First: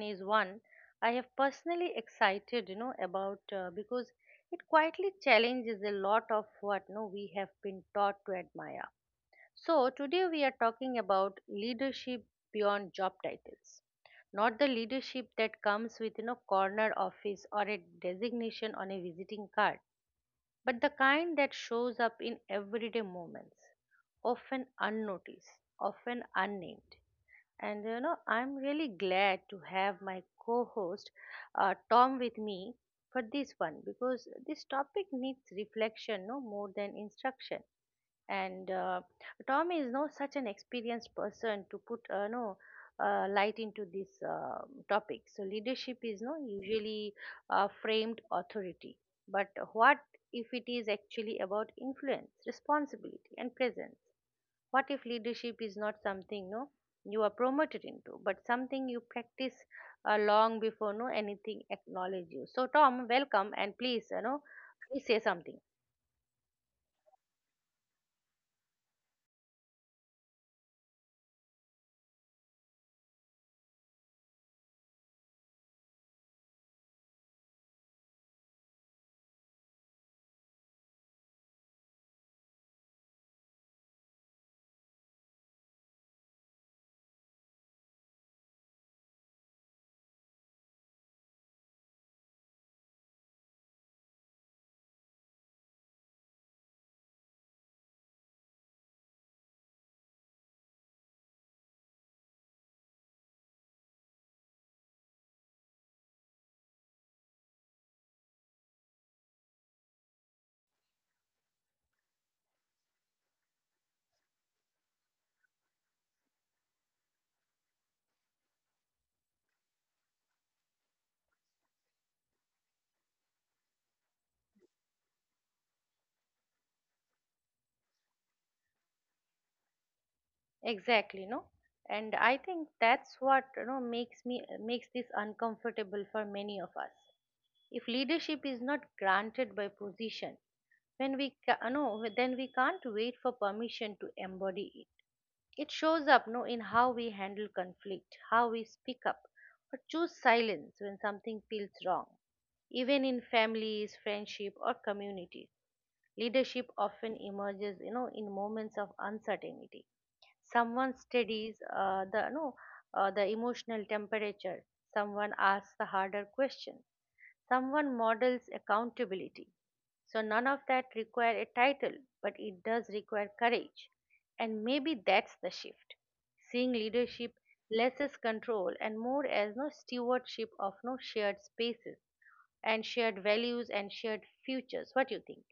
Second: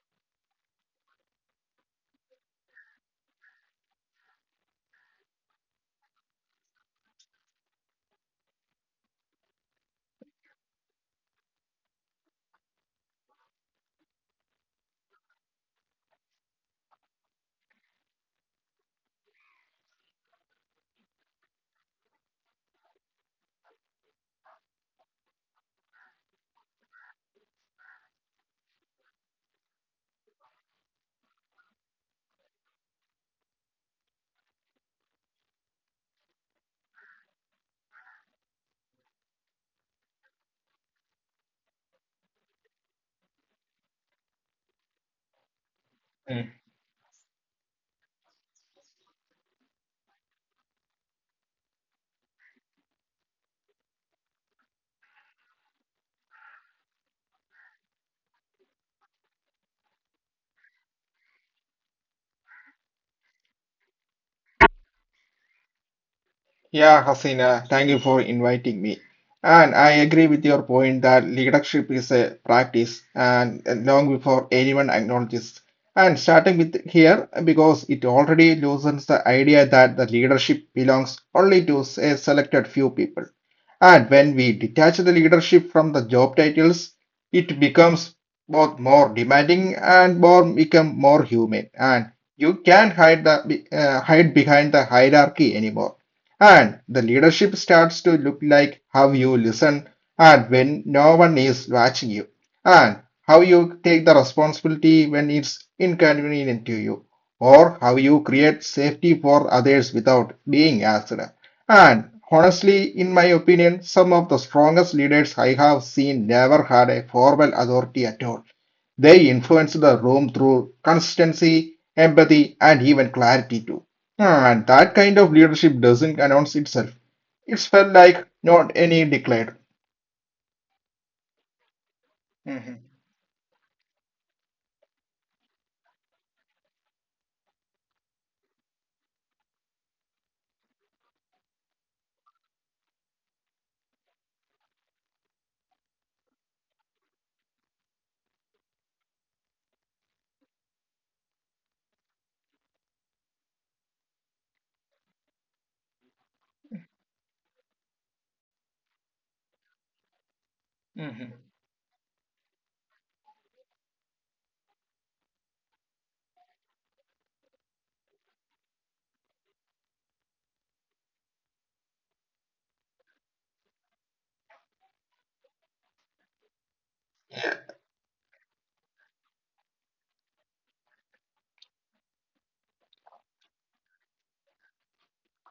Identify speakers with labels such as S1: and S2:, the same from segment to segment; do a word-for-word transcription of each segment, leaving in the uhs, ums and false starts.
S1: is one I have personally excited, you know, about, uh, because it quietly challenges a lot of what no we have been taught to admire. So today we are talking about leadership beyond job titles, not the leadership that comes with you know corner office or a designation on a visiting card, but the kind that shows up in everyday moments, often unnoticed, often unnamed, and you know, I'm really glad to have my co host, uh, Tom, with me for this one because this topic needs reflection no more than instruction. And uh, Tom is no such an experienced person to put, uh, no uh, light into this um topic. So leadership is no
S2: Mm.
S1: usually uh, framed authority, but what if it is actually about influence, responsibility, and presence? What if leadership is not something no you are promoted into, but something you practice, uh, long before no anything acknowledge you. So Tom, welcome, and please you know please say something.
S2: Yeah, Hasina, thank you for inviting me. And I agree with your point that leadership is a practice and and long before anyone acknowledges. And starting with here, because it already loosens the idea that the leadership belongs only to a selected few people. And when we detach the leadership from the job titles, it becomes both more demanding and more become more human. And you can't hide the uh, hide behind the hierarchy anymore. And the leadership starts to look like how you listen and when no one is watching you, and how you take the responsibility when it's inconvenient to you, or how you create safety for others without being asked. And honestly, in my opinion, some of the strongest leaders I have seen never had a formal authority at all. They influence the room through consistency, empathy, and even clarity too. Ah, And that kind of leadership doesn't announce itself. It's felt like not any declared.
S1: Exactly, no, and I think
S2: Mhm.
S1: that's what, you know makes me makes this uncomfortable for many of us. If leadership is not granted by position, when we ca- no then we can't wait for permission to embody it. It shows up no in how we handle conflict, how we speak up or choose silence when something feels wrong. Even in families, friendship or communities, leadership often emerges, you know, in moments of uncertainty. Someone
S2: Mhm.
S1: steadies, uh, the no uh, the emotional temperature. Someone asks the harder question. Someone models accountability. So none of that require a title, but it does require courage. And maybe that's the shift. Seeing leadership less as control and more as no stewardship of no shared spaces and shared values and shared futures. What do you think?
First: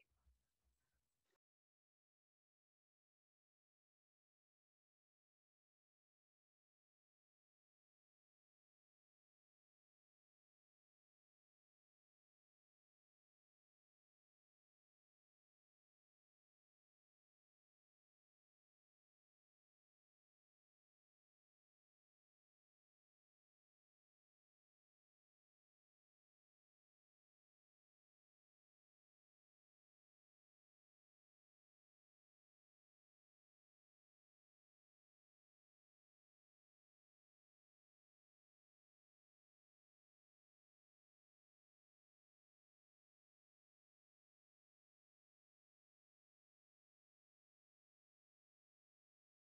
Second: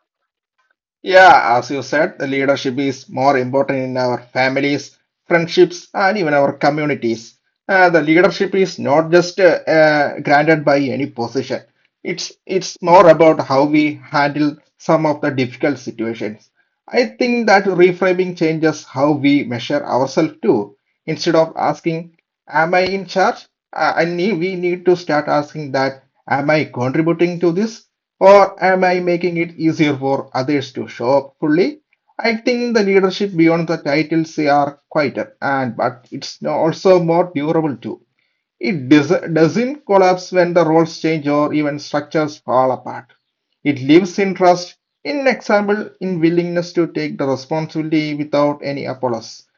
S2: Yeah, as you said, the leadership is more important in our families, friendships, and even our communities. Uh, the leadership is not just uh, uh, granted by any position. It's it's more about how we handle some of the difficult situations. I think that reframing changes how we measure ourselves too. Instead of asking, am I in charge? I I need, we need to start asking that, am I contributing to this? Or am I making it easier for others to show up fully? I think the leadership beyond the titles they are quieter and but it's also more durable too. It does, doesn't collapse when the roles change or even structures fall apart. It lives in trust, in example, in willingness to take the responsibility without any apologies.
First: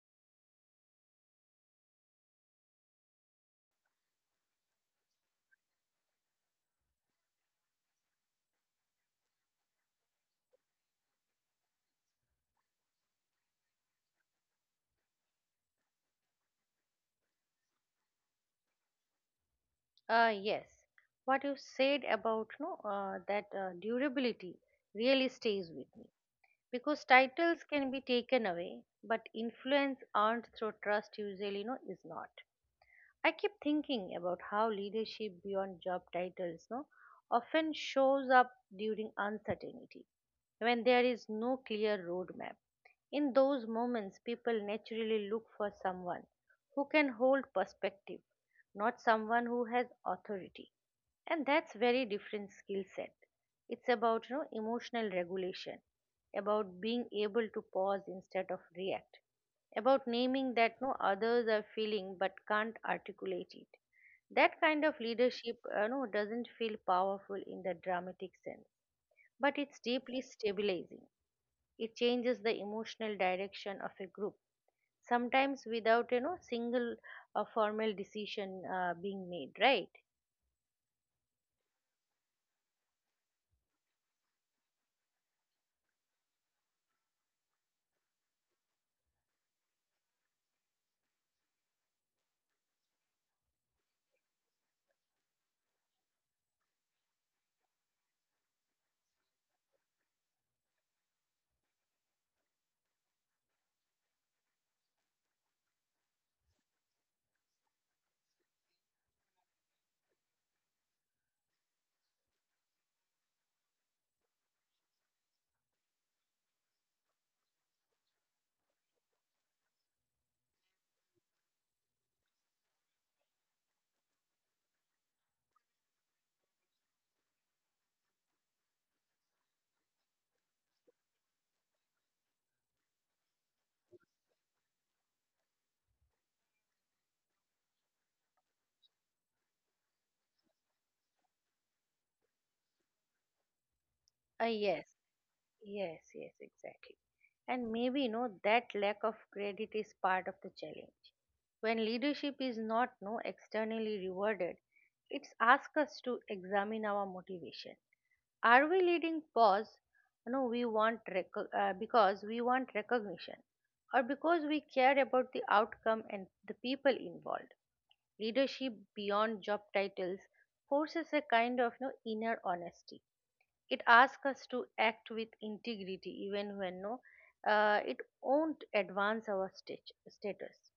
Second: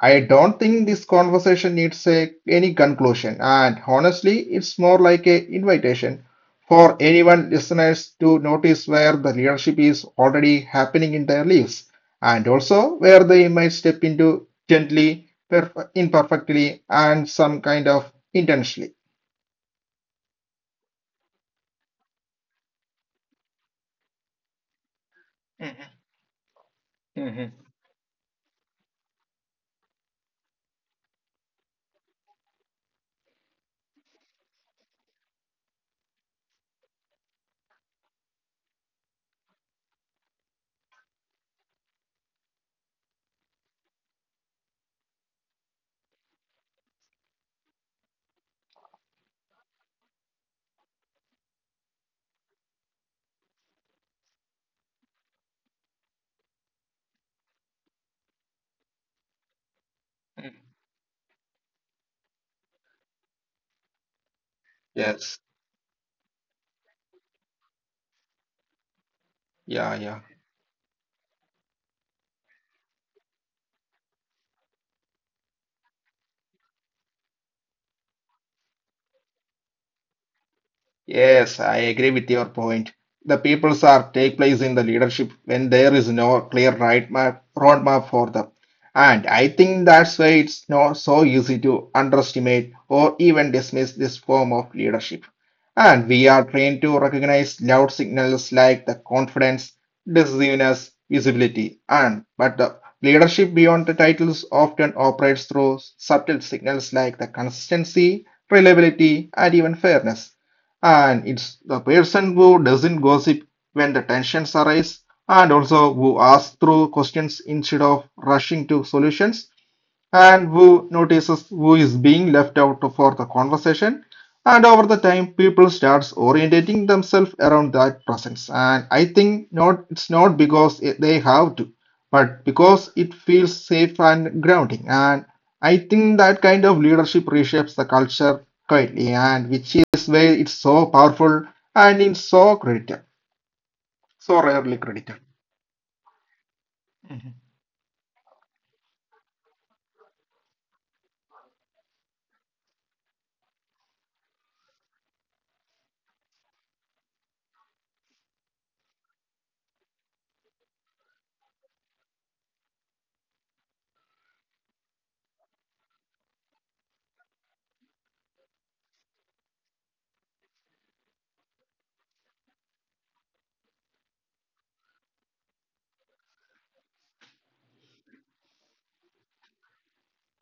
S2: I don't think this conversation needs a, any conclusion, and honestly, it's more like an invitation for anyone listeners to notice where the leadership is already happening in their lives, and also where they might step into gently perf- imperfectly and some kind of intentionally.
S1: Uh, yes. What you said about, no uh, that uh, durability really stays with me because titles can be taken away, but influence earned through trust usually no is not. I keep thinking about how leadership beyond job titles, no, often shows up during uncertainty, when there is no clear roadmap. In those moments, people naturally look for someone who can hold perspective, not someone who has authority. And that's very different skill set. It's about, you know, emotional regulation, about being able to pause instead of react, about naming that no others are feeling but can't articulate it. That kind of leadership,
S2: Yes.
S1: uh, you know, doesn't feel powerful in the dramatic sense, but it's
S2: Yeah,
S1: deeply
S2: yeah.
S1: stabilizing. It changes the emotional direction of a group, sometimes without, you know single uh, formal decision uh, being made, right?
S2: Yes, I agree with your point. The peoples are take place in the leadership when there is no clear right map, roadmap for them. And I think that's why it's not so easy to underestimate or even dismiss this form of leadership. And we are trained to recognize loud signals like the confidence, decisiveness, visibility, and but the leadership beyond the titles often operates through subtle signals like the consistency, reliability, and even fairness, and it's the person who doesn't gossip when the tensions arise, and also who asks through questions instead of rushing to solutions, and Wu notices who is being left out for the conversation. And over the time, people starts orientating themselves around that presence. And I think not it's not because it- they have to, but because it feels safe and grounding. And I think that kind of leadership reshapes the culture quietly, and which is why it's so powerful and it's so credited,
S1: Uh,
S2: so
S1: yes.
S2: rarely credited.
S1: Yes, yes, exactly. And maybe, you know, that lack of credit is part of the challenge. When leadership is not no externally rewarded, it's asked us to examine our motivation. Are we leading pause? No, we want reco- uh, because we want recognition, or because we care about the outcome and the people involved. Leadership beyond job titles forces a kind of no inner honesty. It asks us to act with integrity even when, no uh, it won't advance our stat- status,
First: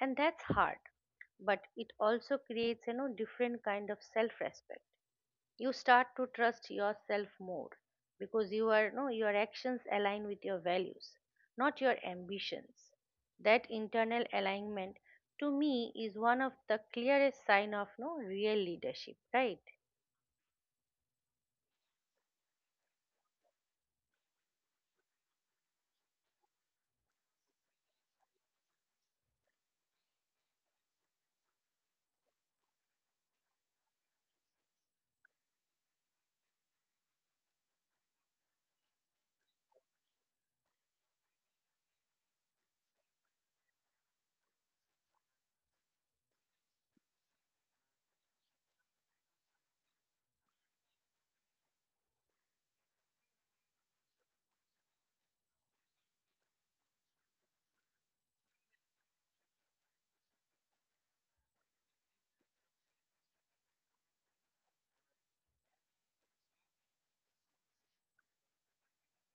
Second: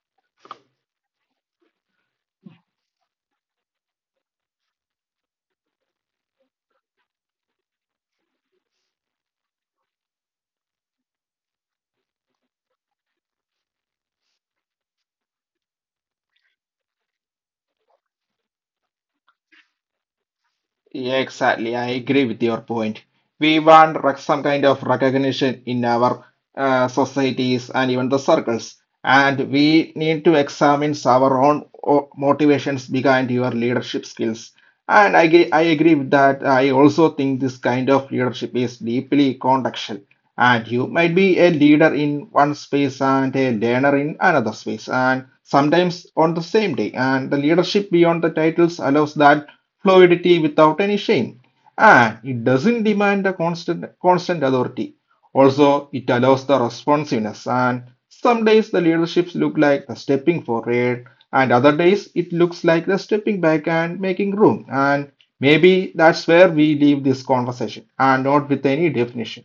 S1: and that's hard, but it also creates, you know different kind of self respect. You start to trust yourself more because you are, no your actions align with your values, not your ambitions. That internal alignment, to me, is one of the clearest sign of no real leadership, right?
S2: Yeah, exactly. I agree with your point. We want rec- some kind of recognition in our uh, societies and even the circles. And we need to examine our own o- motivations behind your leadership skills. And I, agree. I agree with that. I also think this kind of leadership is deeply contextual. And you might be a leader in one space and a learner in another space, and sometimes on the same day. And the leadership beyond the titles allows that fluidity without any shame. And it doesn't demand a constant, constant authority. Also, it allows the responsiveness. And some days the leaderships look like the stepping forward, and other days it looks like the stepping back and making room. And maybe that's where we leave this conversation, and not with any definition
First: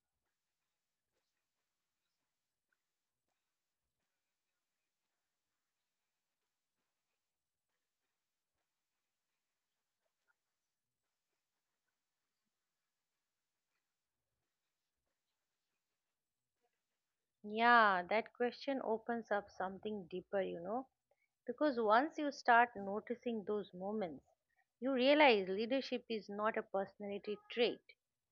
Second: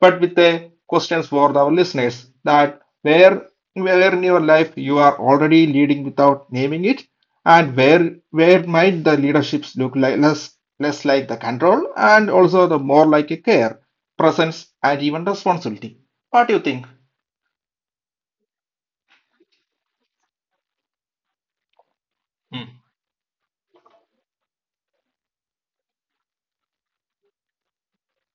S2: but with a questions for our listeners that where where in your life you are already leading without naming it, and where where might the leaderships look like less less like the control and also the more like a care, presence, and even responsibility. What do you think?
S1: Yeah, that question opens up something deeper, you know, because once you start noticing those moments, you realize leadership is not a personality trait,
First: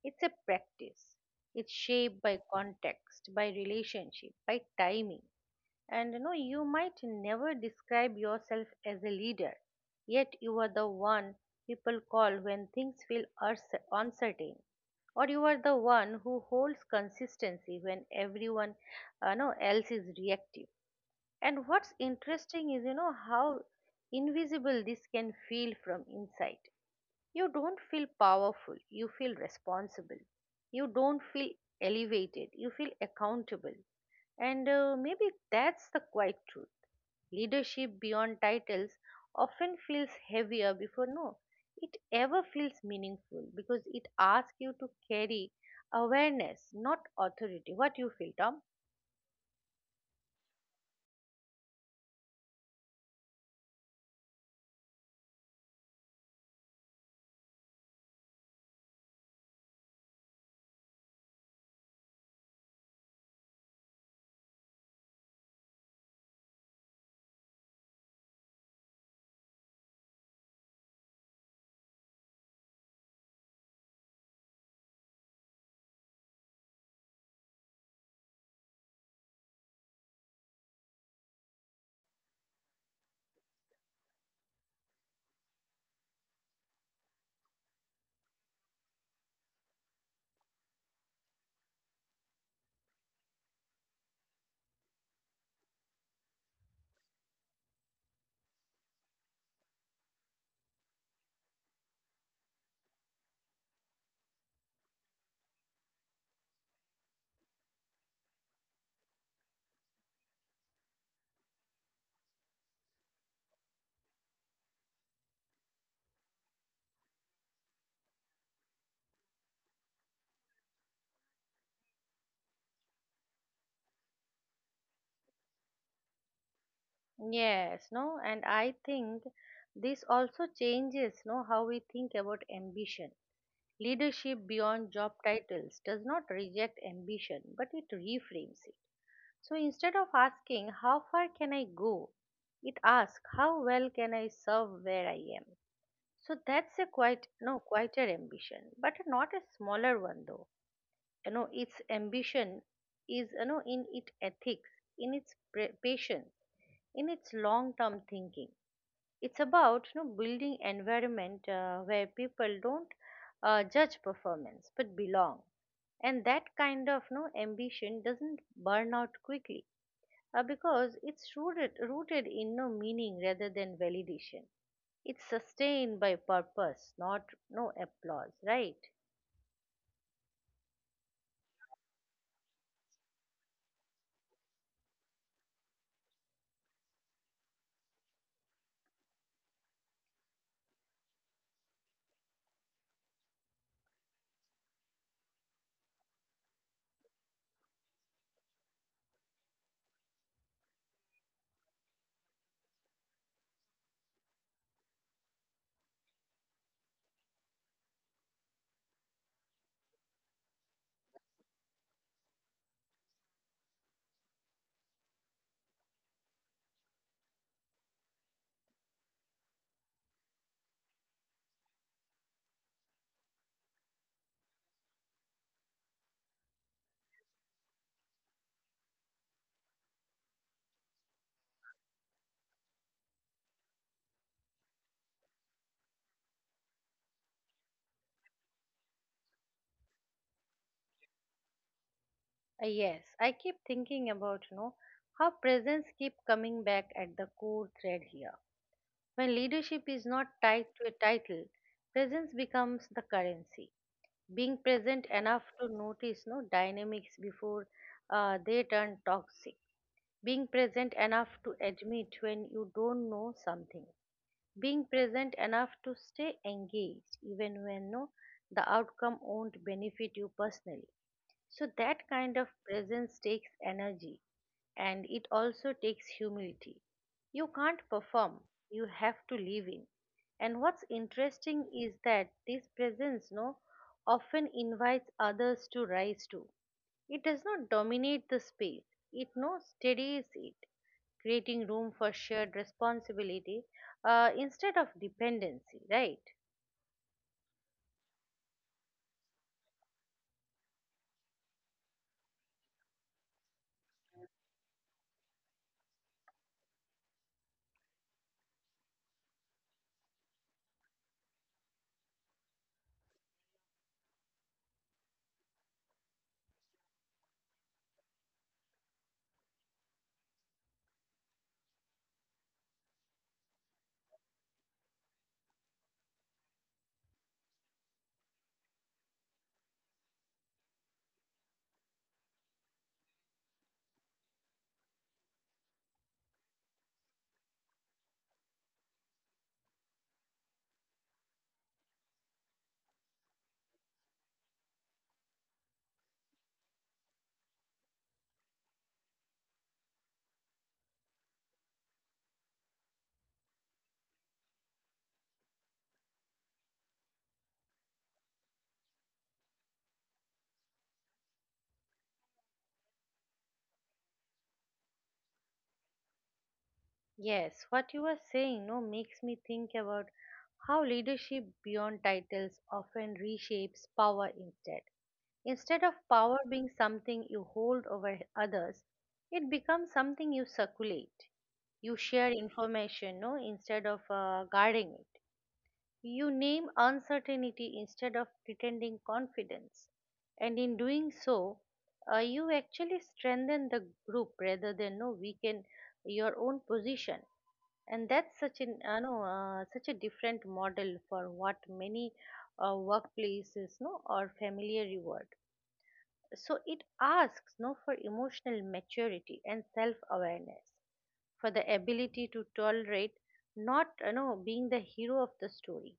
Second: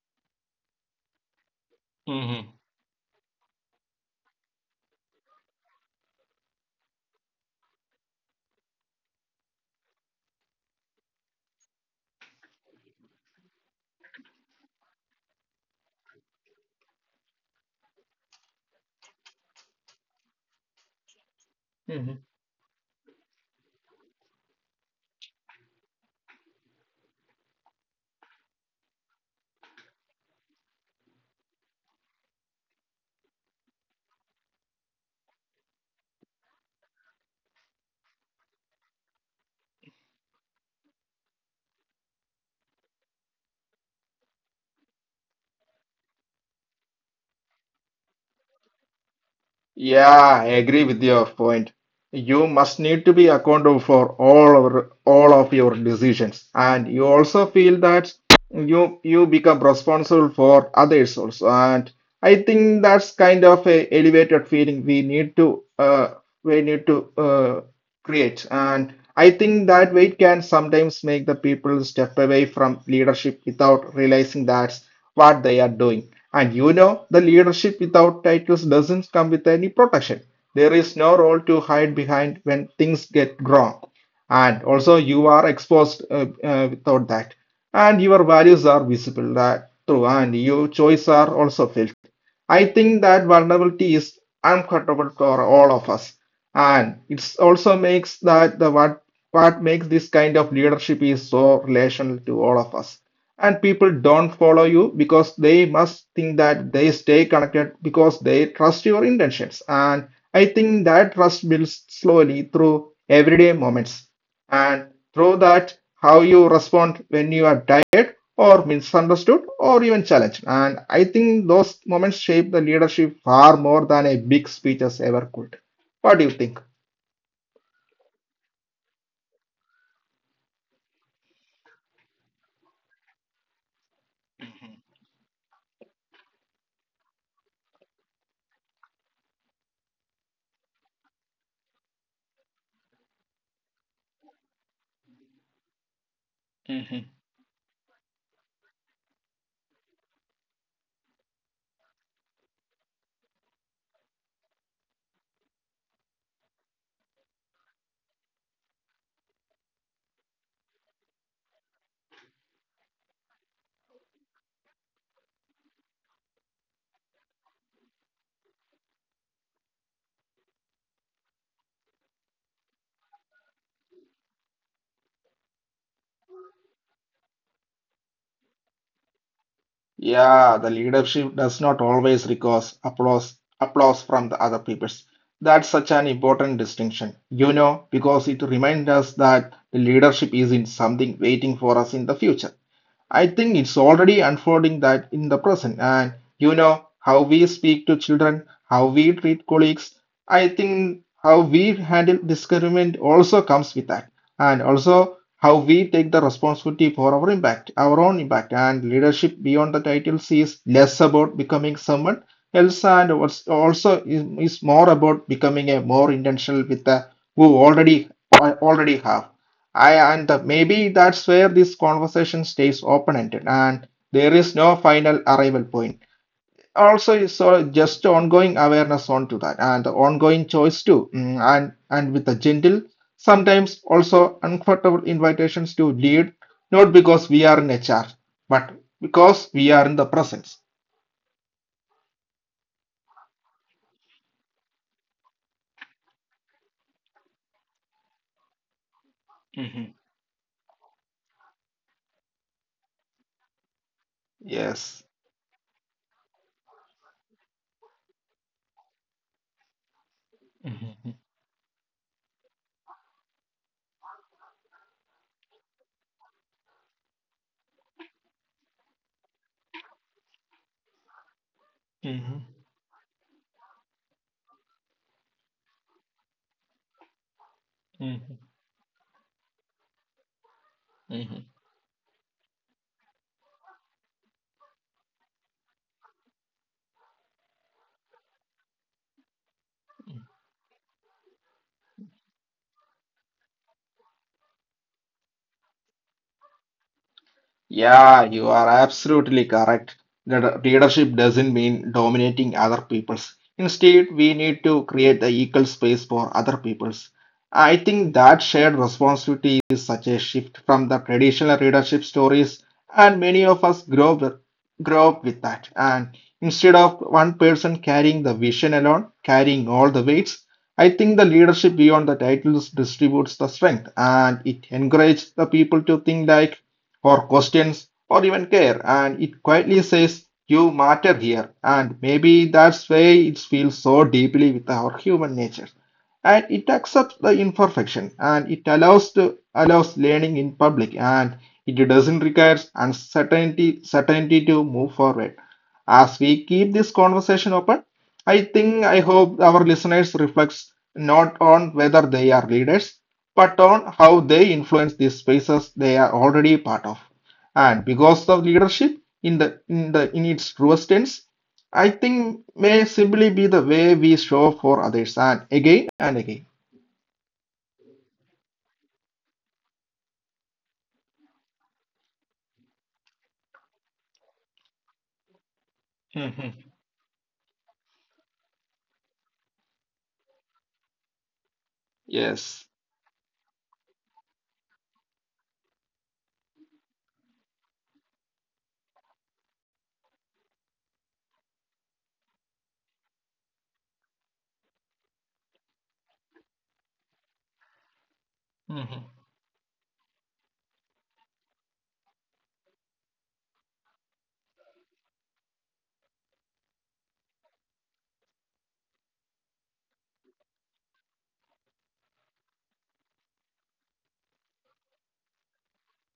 S1: it's a practice. It's shaped by
S2: Mm-hmm.
S1: context, by relationship, by timing, and you know you might never describe yourself as a leader, yet you are the one people call when things feel urs- uncertain, or you are the one who holds consistency when everyone, uh, no, else is reactive. And what's interesting is, you know how invisible this can feel from inside. You don't feel powerful, you feel responsible. You don't feel elevated, you feel accountable. And uh, maybe that's the quiet truth. Leadership beyond titles often feels heavier before no. It ever feels meaningful, because it asks you to carry awareness, not authority. What you feel, Tom?
S2: Yeah, I agree with your point. You must need to be accountable for all of all of your decisions, and you also feel that you you become responsible for others also. And I think that's kind of a elevated feeling we need to uh, we need to uh, create. And I think that weight can sometimes make the people step away from leadership without realizing that what they are doing. And you know, the leadership without titles doesn't come with any protection. There is no role to hide behind when things get wrong. And also, you are exposed uh, uh, without that. And your values are visible that through, and your choices are also felt. I think that vulnerability is uncomfortable for all of us, and it's also makes that the what what makes this kind of leadership is so relational to all of us. And people don't follow you because they must think that they stay connected because they trust your intentions. And I think that trust builds slowly through everyday moments and through that how you respond when you are tired or misunderstood or even challenged. And I think those moments shape the leadership far more than a big speeches ever could. What do you think?
S1: Yes, no, and I think this also changes no how we think about ambition. Leadership beyond job titles does not reject ambition, but it reframes it. So instead of asking, "How far can I go?" it asks, "How well can I serve where I am?" So that's a quite,
S2: Mhm.
S1: no, quieter ambition, but not a smaller one though. You know, its ambition is, you know, in its ethics, in its pre- patience, in its long term thinking. It's about, you know building environment uh, where people don't, uh, judge performance but belong, and that kind of no ambition doesn't burn out quickly, uh, because it's rooted rooted in no meaning rather than validation. It's sustained by purpose, not no applause, right?
S2: Yeah, the leadership does not always require applause applause from the other peoples. That's such an important distinction, you know, because it reminds us that the leadership isn't something waiting for us in the future. I think it's already unfolding that in the present. And you know how we speak to children, how we treat colleagues. I think how we handle discouragement also comes with that. And also how we take the responsibility for our impact, our own impact. And leadership beyond the titles is less about becoming someone else and what's also is, is more about becoming a more intentional with the who already already have. I and maybe that's where this conversation stays open-ended and there is no final arrival point. Also, so just ongoing awareness onto that and ongoing choice too. Mm, and and with a gentle, sometimes also uncomfortable invitations to lead, not because we are in a charge, but because we are in the presence.
S1: Uh, Yes, I keep thinking about, you know how presence keep coming back at the core thread here. When leadership is not tied to
S2: Mhm.
S1: a title, presence becomes the currency. Being present enough to
S2: Yes.
S1: notice no dynamics before, uh, they turn toxic. Being present enough to
S2: Mhm.
S1: admit when you don't know something. Being present enough to stay engaged even when no the outcome won't benefit you personally. So that kind of
S2: Mhm.
S1: presence takes energy, and it also takes humility. You can't perform,
S2: Mhm.
S1: you have to live in. And what's interesting
S2: Mhm.
S1: is that this presence no often invites others to rise too. It does not dominate the space, it no steadies it, creating room for shared responsibility uh, instead of dependency, right?
S2: Yeah, you are absolutely correct. That leadership doesn't mean dominating other peoples. Instead, we need to create the equal space for other peoples. I think that shared responsibility is such a shift from the traditional leadership stories, and many of us grow up, grow up with that. And instead of one person carrying the vision alone, carrying all the weights, I think the leadership beyond the titles distributes the strength, and it encourages the people to think like or questions or even care, and it quietly says you matter here. And maybe that's why it feels so deeply with our human nature, and it accepts the imperfection, and it allows to allows learning in public, and it doesn't require uncertainty certainty to move forward. As we keep this conversation open, i think I hope our listeners reflects not on whether they are leaders but on how they influence the spaces they are already part of. And because of leadership in the in the in its truest sense, I think may simply be the way we show up for others and again and again.
S1: Yes, what you are saying no makes me think about how leadership beyond titles often reshapes power instead. Instead of power
S2: Mhm.
S1: being something you hold over others, it becomes something you circulate. You share
S2: Yes.
S1: information, no, instead of uh, guarding it. You name uncertainty instead of pretending confidence, and in doing so, uh, you actually strengthen the group rather than no weaken your own position. And that's such an, uh, no, uh, such a different model for what many uh, workplaces no or familiar reward. So it asks no for emotional maturity and self awareness, for the ability to tolerate not, you know being the hero of the story,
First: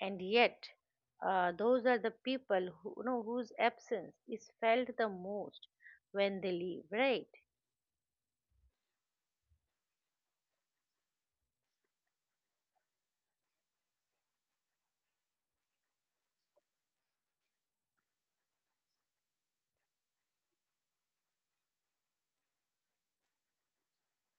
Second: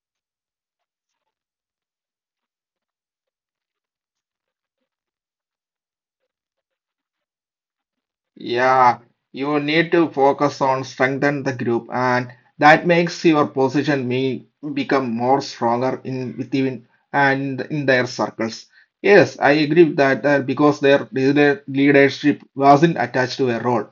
S1: and yet uh, those are the people who, you know whose absence is felt the most when they leave, right?
S2: Yeah, you need to focus on strengthen the group, and that makes your position may become more stronger in within and in their circles. Yes, I agree with that uh, because their leader- leadership wasn't attached to a role,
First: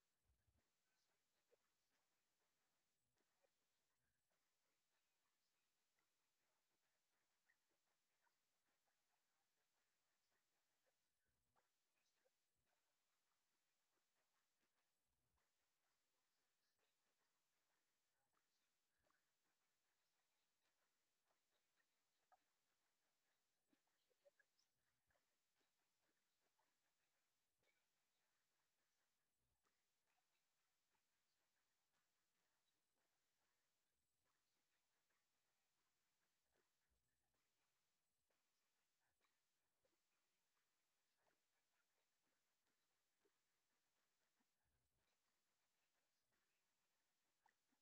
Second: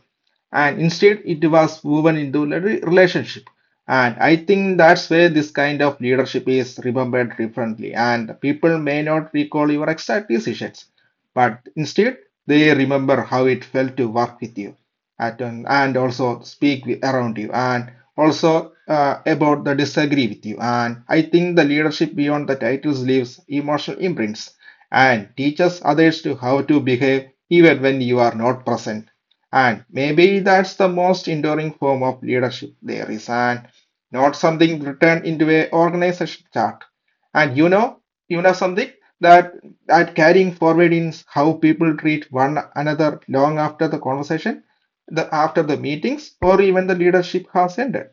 S2: and instead it was woven into a re- relationship. And I think that's where this kind of leadership is remembered differently, and people may not recall your exact decisions but instead, they remember how it felt to work with you at an, and also speak with, around you and also uh, about the disagree with you. And I think the leadership beyond the titles leaves emotional imprints and teaches others to how to behave even when you are not present. And maybe that's the most enduring form of leadership there is, and not something written into a organization chart. And you know, you know something that that carrying forward in how people treat one another long after the conversation, the after the meetings, or even the leadership has ended.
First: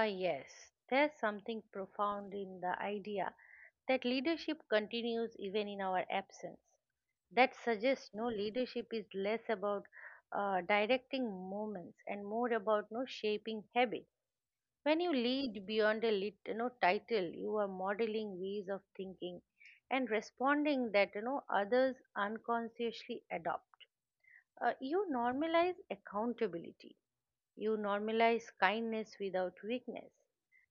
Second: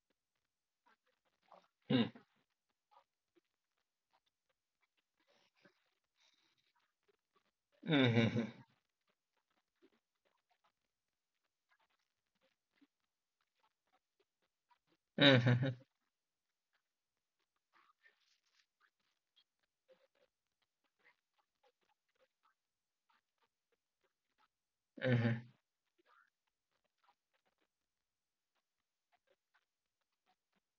S1: Ah, yes. There's something
S2: Mm-hmm.
S1: profound in the idea that leadership continues even in our absence. That suggests no
S2: Mm-hmm.
S1: leadership is less about uh, directing moments and more about no shaping habits. When you lead
S2: Mm-hmm.
S1: beyond a lit, you know, title, you are modeling ways of thinking and responding that, you know others unconsciously adopt. Uh, you normalize accountability. You normalize kindness without weakness,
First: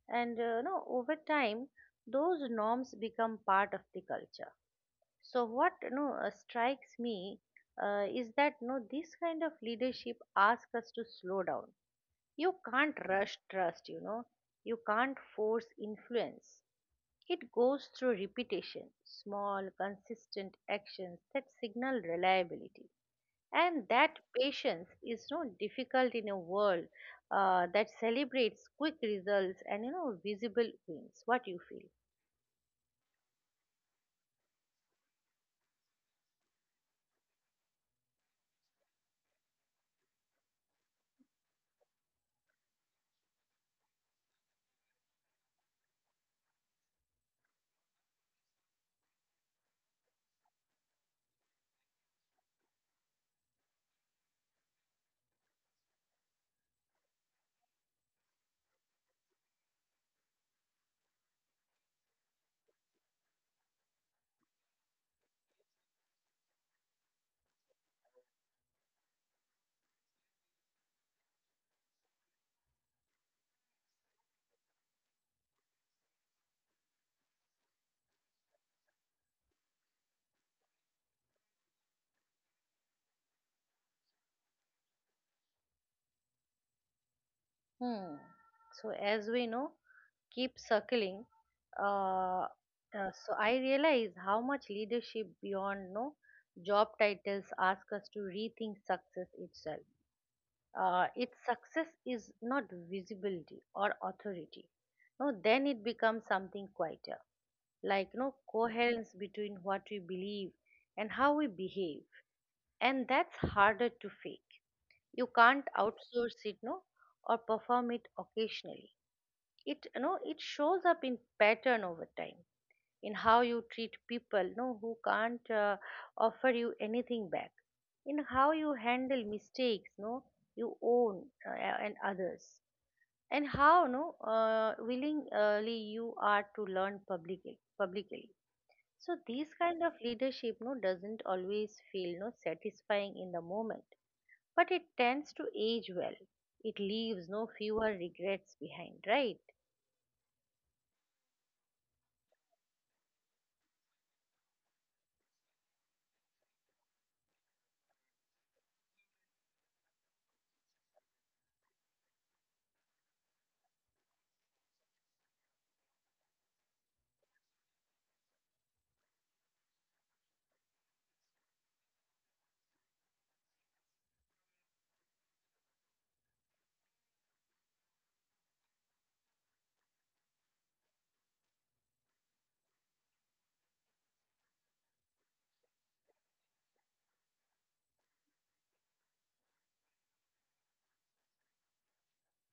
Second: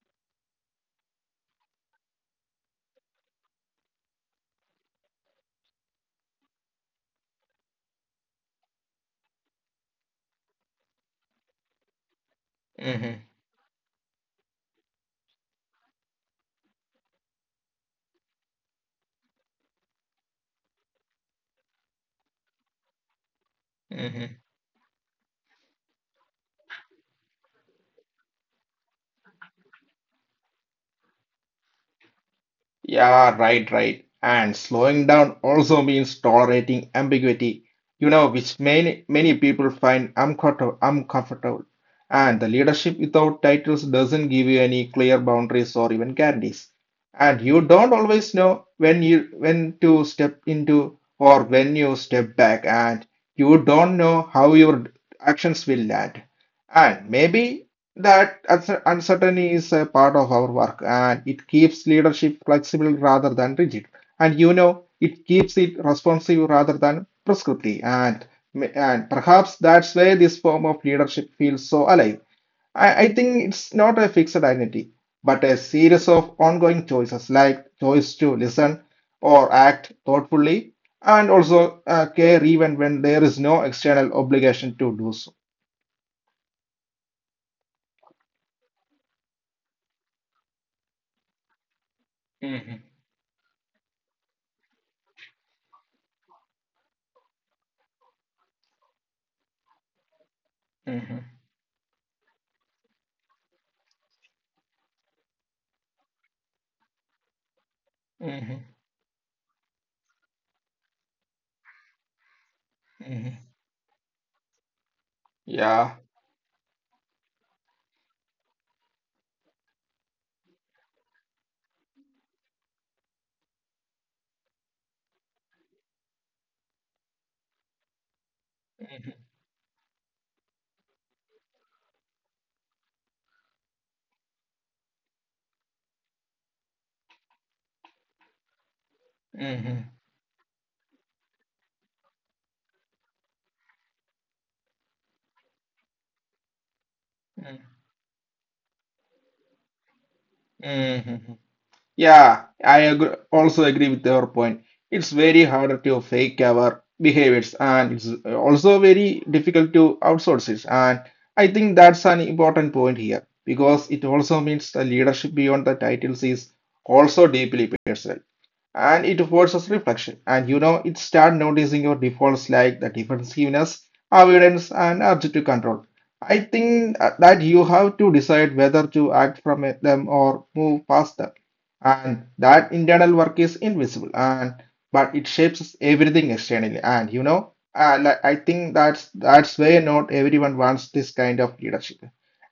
S1: and, uh, you know over time those norms become part of the culture. So what, you know uh, strikes me, uh, is that, you know this kind of leadership asks us to slow down. You can't
S2: Mm-hmm.
S1: rush trust, you know you can't force influence, it goes through repetition, small consistent actions that signal reliability. And that
S2: Mm-hmm.
S1: patience is so difficult in a world uh, that celebrates quick results and, you know visible wins. What you feel?
S2: Yeah, right, right. And slowing down also means tolerating ambiguity, you know, which many many people find uncomfort- uncomfortable. And the leadership without titles doesn't give you any clear boundaries or even guarantees. And you don't always know when you when to step into or when you step back, and you don't know how your actions will land. And maybe that uncer- uncertainty is a part of our work, and it keeps leadership flexible rather than rigid. And you know, it keeps it responsive rather than prescriptive. And, and perhaps that's why this form of leadership feels so alive. I, I think it's not a fixed identity, but a series of ongoing choices like choice to listen or act thoughtfully and also uh, care even when there is no external obligation to do so.
S1: Hmm. So as we know, keep circling. Uh,
S2: Mm-hmm,
S1: uh, so I realize how much leadership beyond no job titles ask us to rethink success itself. Uh,
S2: mm-hmm,
S1: its success is not visibility or authority. No, then it becomes something quieter, like no
S2: mm-hmm,
S1: coherence between what we believe and how we behave, and that's harder to fake. You can't
S2: yeah.
S1: outsource it, no, or perform it occasionally. It, you know it shows up in pattern over time, in how you treat people, you know, who can't, uh, offer you anything back, in how you
S2: Mm-hmm.
S1: handle mistakes no you own, uh, and others, and how, no uh, willingly you are to learn publicly publicly. So this kind
S2: Mm-hmm.
S1: of leadership no doesn't always feel no satisfying in the moment, but it tends to age well. It leaves no fewer regrets behind, right?
S2: Mm-hmm. Yeah, I agree, also agree with your point. It's very hard to fake our behaviors and it's also very difficult to outsource it. And I think that's an important point here because it also means the leadership beyond the titles is also deeply personal and it forces reflection. And you know, it start noticing your defaults like the defensiveness, avoidance, and objective control. I think uh, that you have to decide whether to act from it- them or move past them, and that internal work is invisible and but it shapes everything externally. And you know and i I think that's that's why not everyone wants this kind of leadership,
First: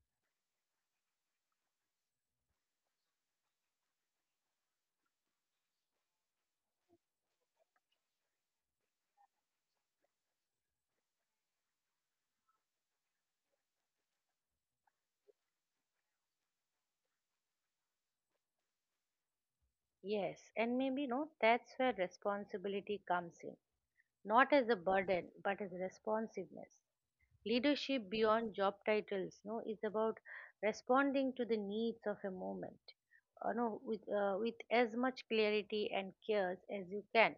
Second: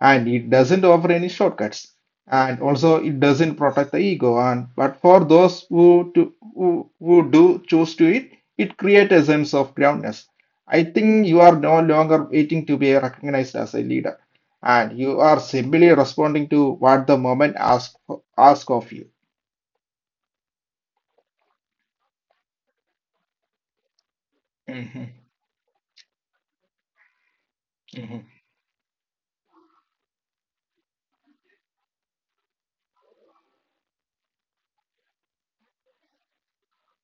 S2: and it doesn't offer any shortcuts, and also it doesn't protect the ego. And but for those who to who, who do choose to it, it creates a sense of groundness. I think you are no longer waiting to be recognized as a leader, and you are simply responding to what the moment asks ask ask of you.
S1: Yes, and maybe, no, that's where responsibility comes in. Not as a burden,
S2: Mhm,
S1: but as responsiveness. Leadership
S2: mhm,
S1: beyond job titles, no, is about responding to the needs of a moment, uh, no, with uh, with as much clarity and cares as you can.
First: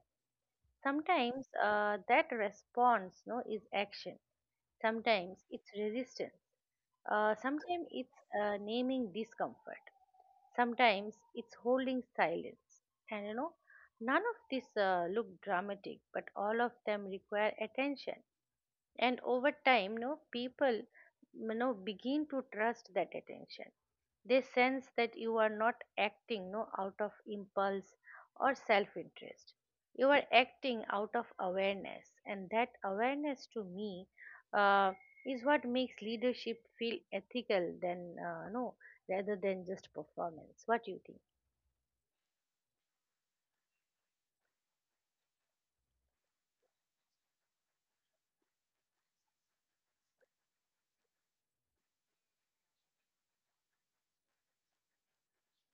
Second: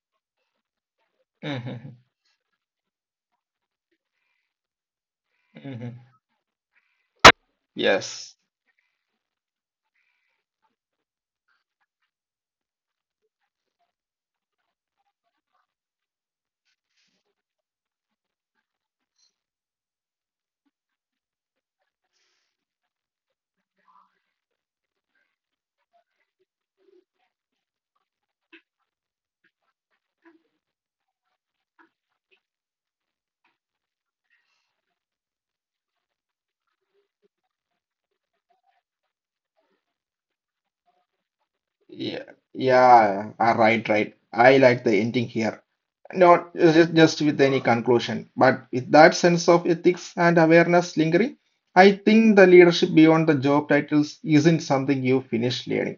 S1: Sometimes uh,
S2: mhm,
S1: that response, no, is action. Sometimes it's
S2: mhm.
S1: resistance. Uh, sometimes it's,
S2: Yes.
S1: uh, naming discomfort. Sometimes it's holding silence. And, you know, none of this uh, look dramatic, but all of them require attention. And over time no people, you know begin to trust that attention. They sense that you are not acting no out of impulse or self interest, you are acting out of awareness. And that awareness, to me, uh, is what makes leadership feel ethical than, uh, no rather than just performance. What do you think?
S2: Yeah. Yeah. Ah, right. Right. I like the ending here. Not just, just with any conclusion, but with that sense of ethics and awareness lingering, I think the leadership beyond the job titles isn't something you finish learning.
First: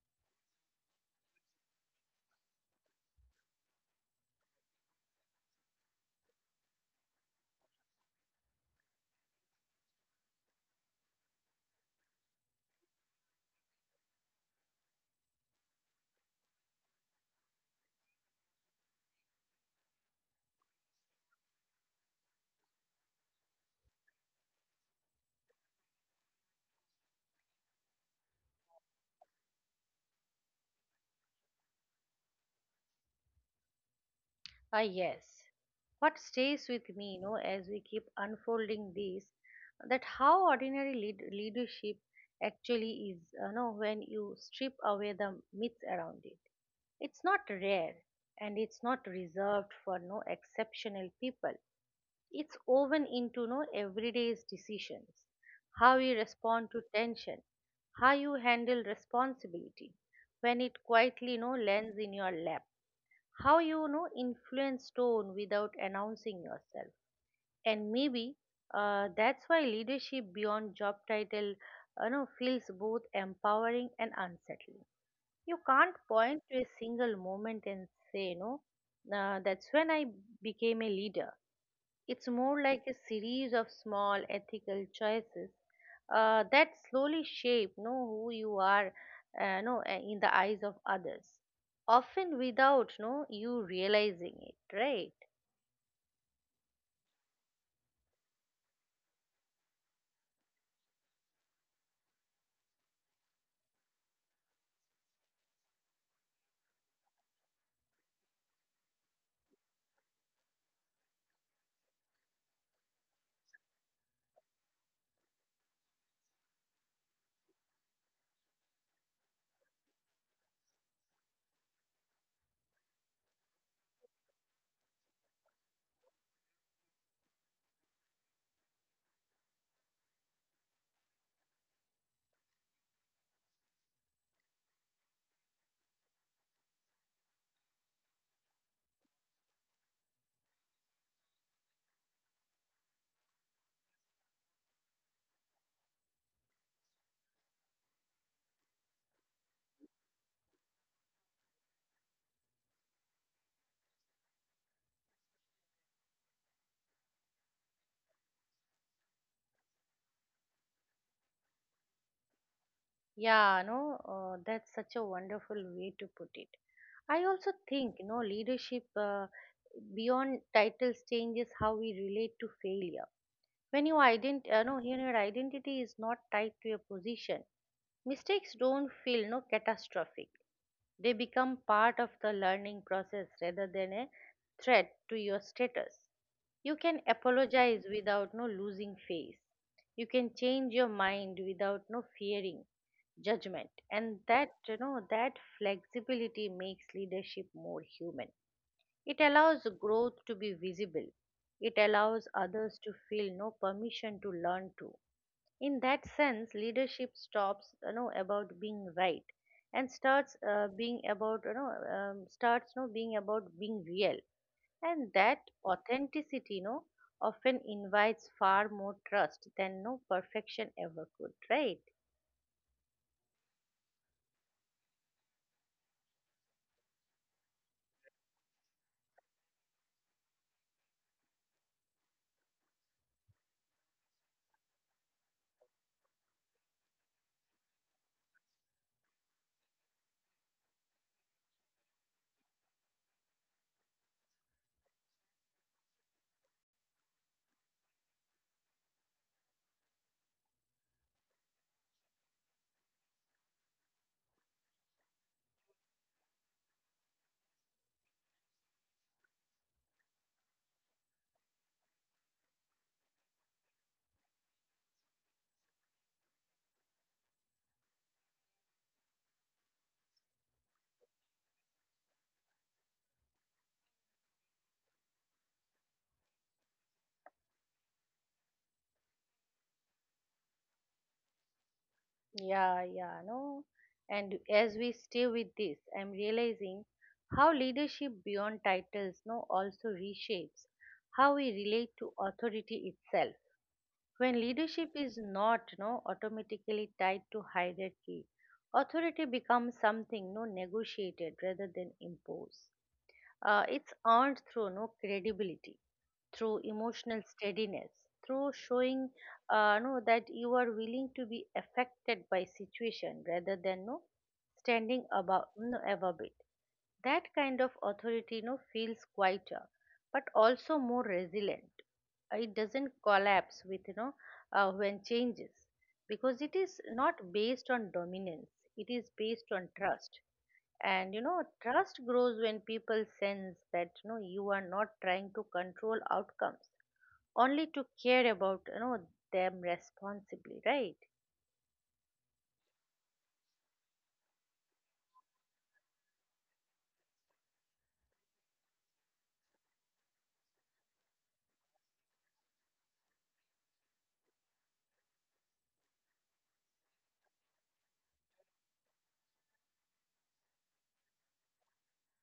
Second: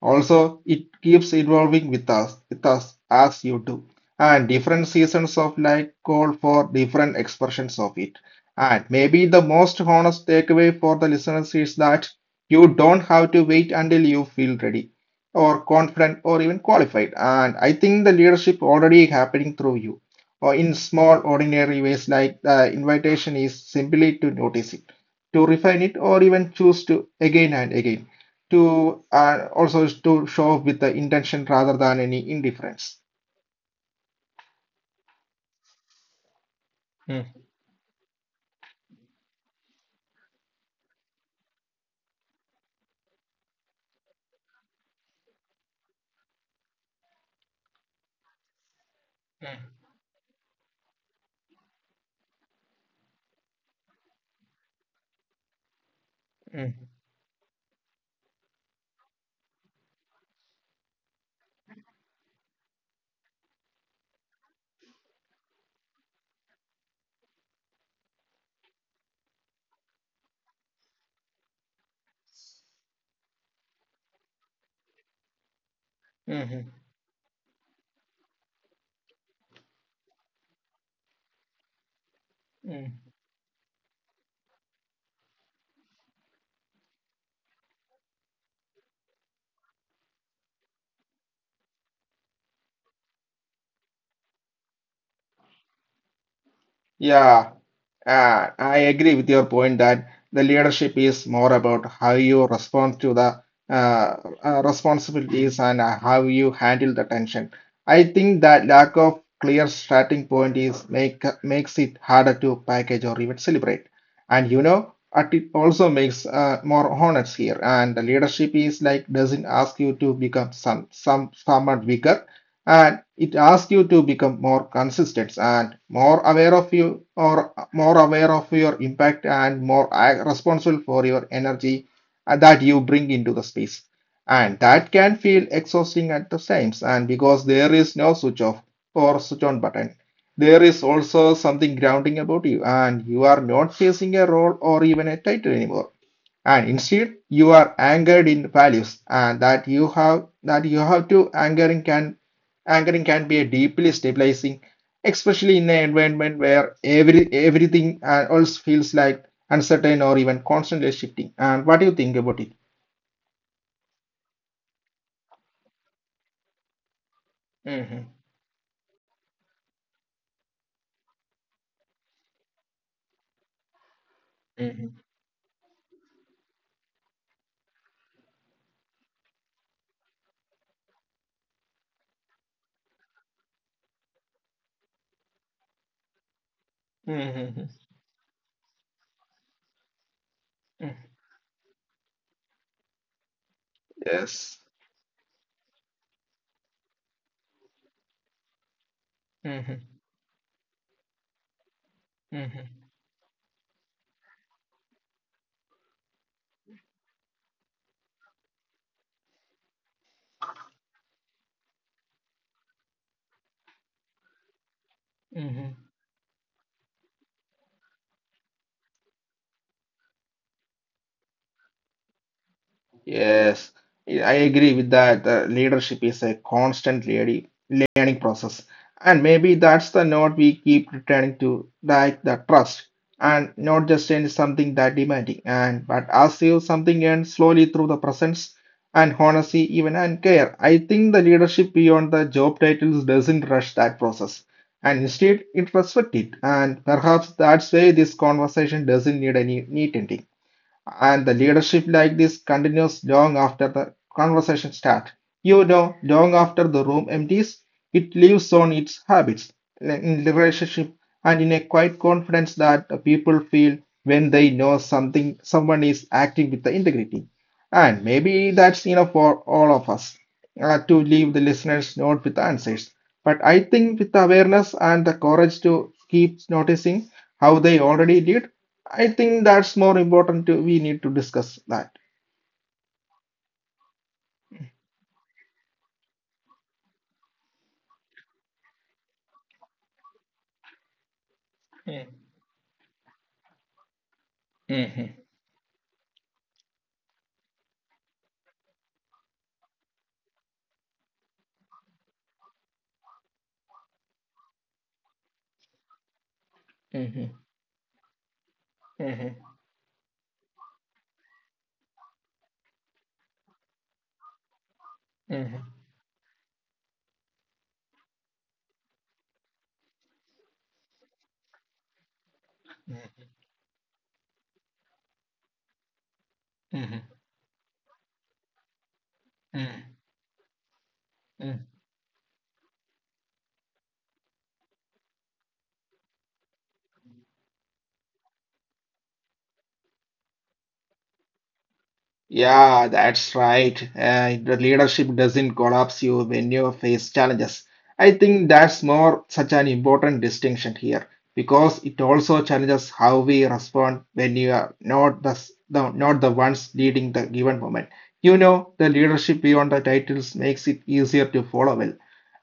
S2: Also, it keeps evolving with us, with us as you do. And different seasons of life call for different expressions of it. And maybe the most honest takeaway for the listeners is that you don't have to wait until you feel ready or confident or even qualified. And I think the leadership already happening through you or in small ordinary ways, like the invitation is simply to notice it, to refine it, or even choose to again and again, to uh, also to show with the intention rather than any indifference.
S1: Ah, yes. What stays with me,
S2: Mm,
S1: you know, as we keep unfolding this, that how ordinary lead- leadership actually is, you know, when you strip away the myths around it. It's not rare, and it's not
S2: mm,
S1: reserved for no exceptional people. It's woven into no everyday's decisions, how you
S2: mm,
S1: respond to tension, how you handle responsibility when it quietly no lands in your lap, how you know influence tone without announcing yourself. And maybe uh, that's why leadership beyond job title uh, you know feels both empowering and unsettling. You can't point
S2: mhm,
S1: to a single moment and say no, uh, that's when I became a leader. It's more
S2: mm.
S1: like a series of small ethical choices uh, that slowly shape know who you are, uh, know, uh, in the eyes of others, often without know you realizing it, right?
S2: Yeah, uh, I agree with your point that the leadership is more about how you respond to the uh, uh, responsibilities, and uh, how you handle the tension. I think that lack of clear starting point is make makes it harder to package or even celebrate. And you know, at it also makes uh, more honors here. And the leadership is like doesn't ask you to become some some someone bigger, and it asks you to become more consistent and more aware of you, or more aware of your impact, and more responsible for your energy uh, that you bring into the space. And that can feel exhausting at the times, and because there is no switch off or switch on button, there is also something grounding about you, and you are not chasing a role or even a title anymore, and instead you are anchored in values. And that you have that you have to anchoring can anchoring can be a deeply stabilizing, especially in an environment where every everything uh, else feels like uncertain or even constantly shifting. And what do you think about it?
S1: Yeah, no, uh, that's such a wonderful way to put it. I also
S2: Mhm,
S1: think, you know, leadership, uh, beyond titles, changes how we relate to failure. When you ident- uh, no,
S2: mhm,
S1: you know, your identity is not tied to a position. Mistakes don't feel no catastrophic. They become part of the learning process rather than a threat to your status. You can
S2: mhm, mhm,
S1: apologize without no losing face. You can change your
S2: mhm,
S1: mind without no fearing judgment. And
S2: yes,
S1: that, you know, that flexibility makes leadership more human. It allows
S2: mhm,
S1: growth to be visible. It allows
S2: mhm,
S1: others to feel no permission to learn too. In that sense, leadership stops you know about being right and starts uh, being about you know um, starts you know, being about being real. And that
S2: mhm.
S1: authenticity, you know, often invites far more trust than no perfection ever could. Right?
S2: Yes. Yeah, I agree with that. Uh, leadership is a constant learning learning process, and maybe that's the note we keep returning to, like the trust, and not just in something that demanding, and but as you something and slowly through the presence and honesty, even and care. I think the leadership beyond the job titles doesn't rush that process, and instead it respects it, and perhaps that's why this conversation doesn't need any neat ending. And the leadership like this continues long after the conversation starts. You know, long after the room empties, it lives on its habits, in the relationship, and in a quiet confidence that the people feel when they know something, someone is acting with the integrity. And maybe that's enough for all of us uh, to leave the listeners not with answers, but I think with awareness and the courage to keep noticing how they already did. I think that's more important. To, we need to discuss that.
S1: Yeah, yeah, no. And as we stay with this, I'm realizing how leadership beyond titles no also reshapes how we relate to authority itself. When leadership is not, you know, automatically tied to hierarchy, authority becomes something, you know, negotiated rather than imposed. Uh, it's earned through no credibility, through
S2: Mhm,
S1: emotional steadiness, through showing
S2: mhm,
S1: uh, no that you are willing to be affected by situation rather than no standing above,
S2: mhm,
S1: no, above it. That kind of authority no feels quieter, but also more resilient. Uh, It doesn't collapse with, you know, uh, when changes, because it is
S2: mhm,
S1: not based on dominance. It is based on
S2: mhm,
S1: trust. And, you know,
S2: mhm.
S1: trust grows when people sense that, you know, you are not trying to control outcomes, only to care about, you know, them responsibly, right?
S2: Yeah, that's right. Uh, the leadership doesn't collapse you when you face challenges. I think that's more such an important distinction here, because it also challenges how we respond when you are not the, s- the not the ones leading the given moment. You know, the leadership beyond the titles makes it easier to follow well,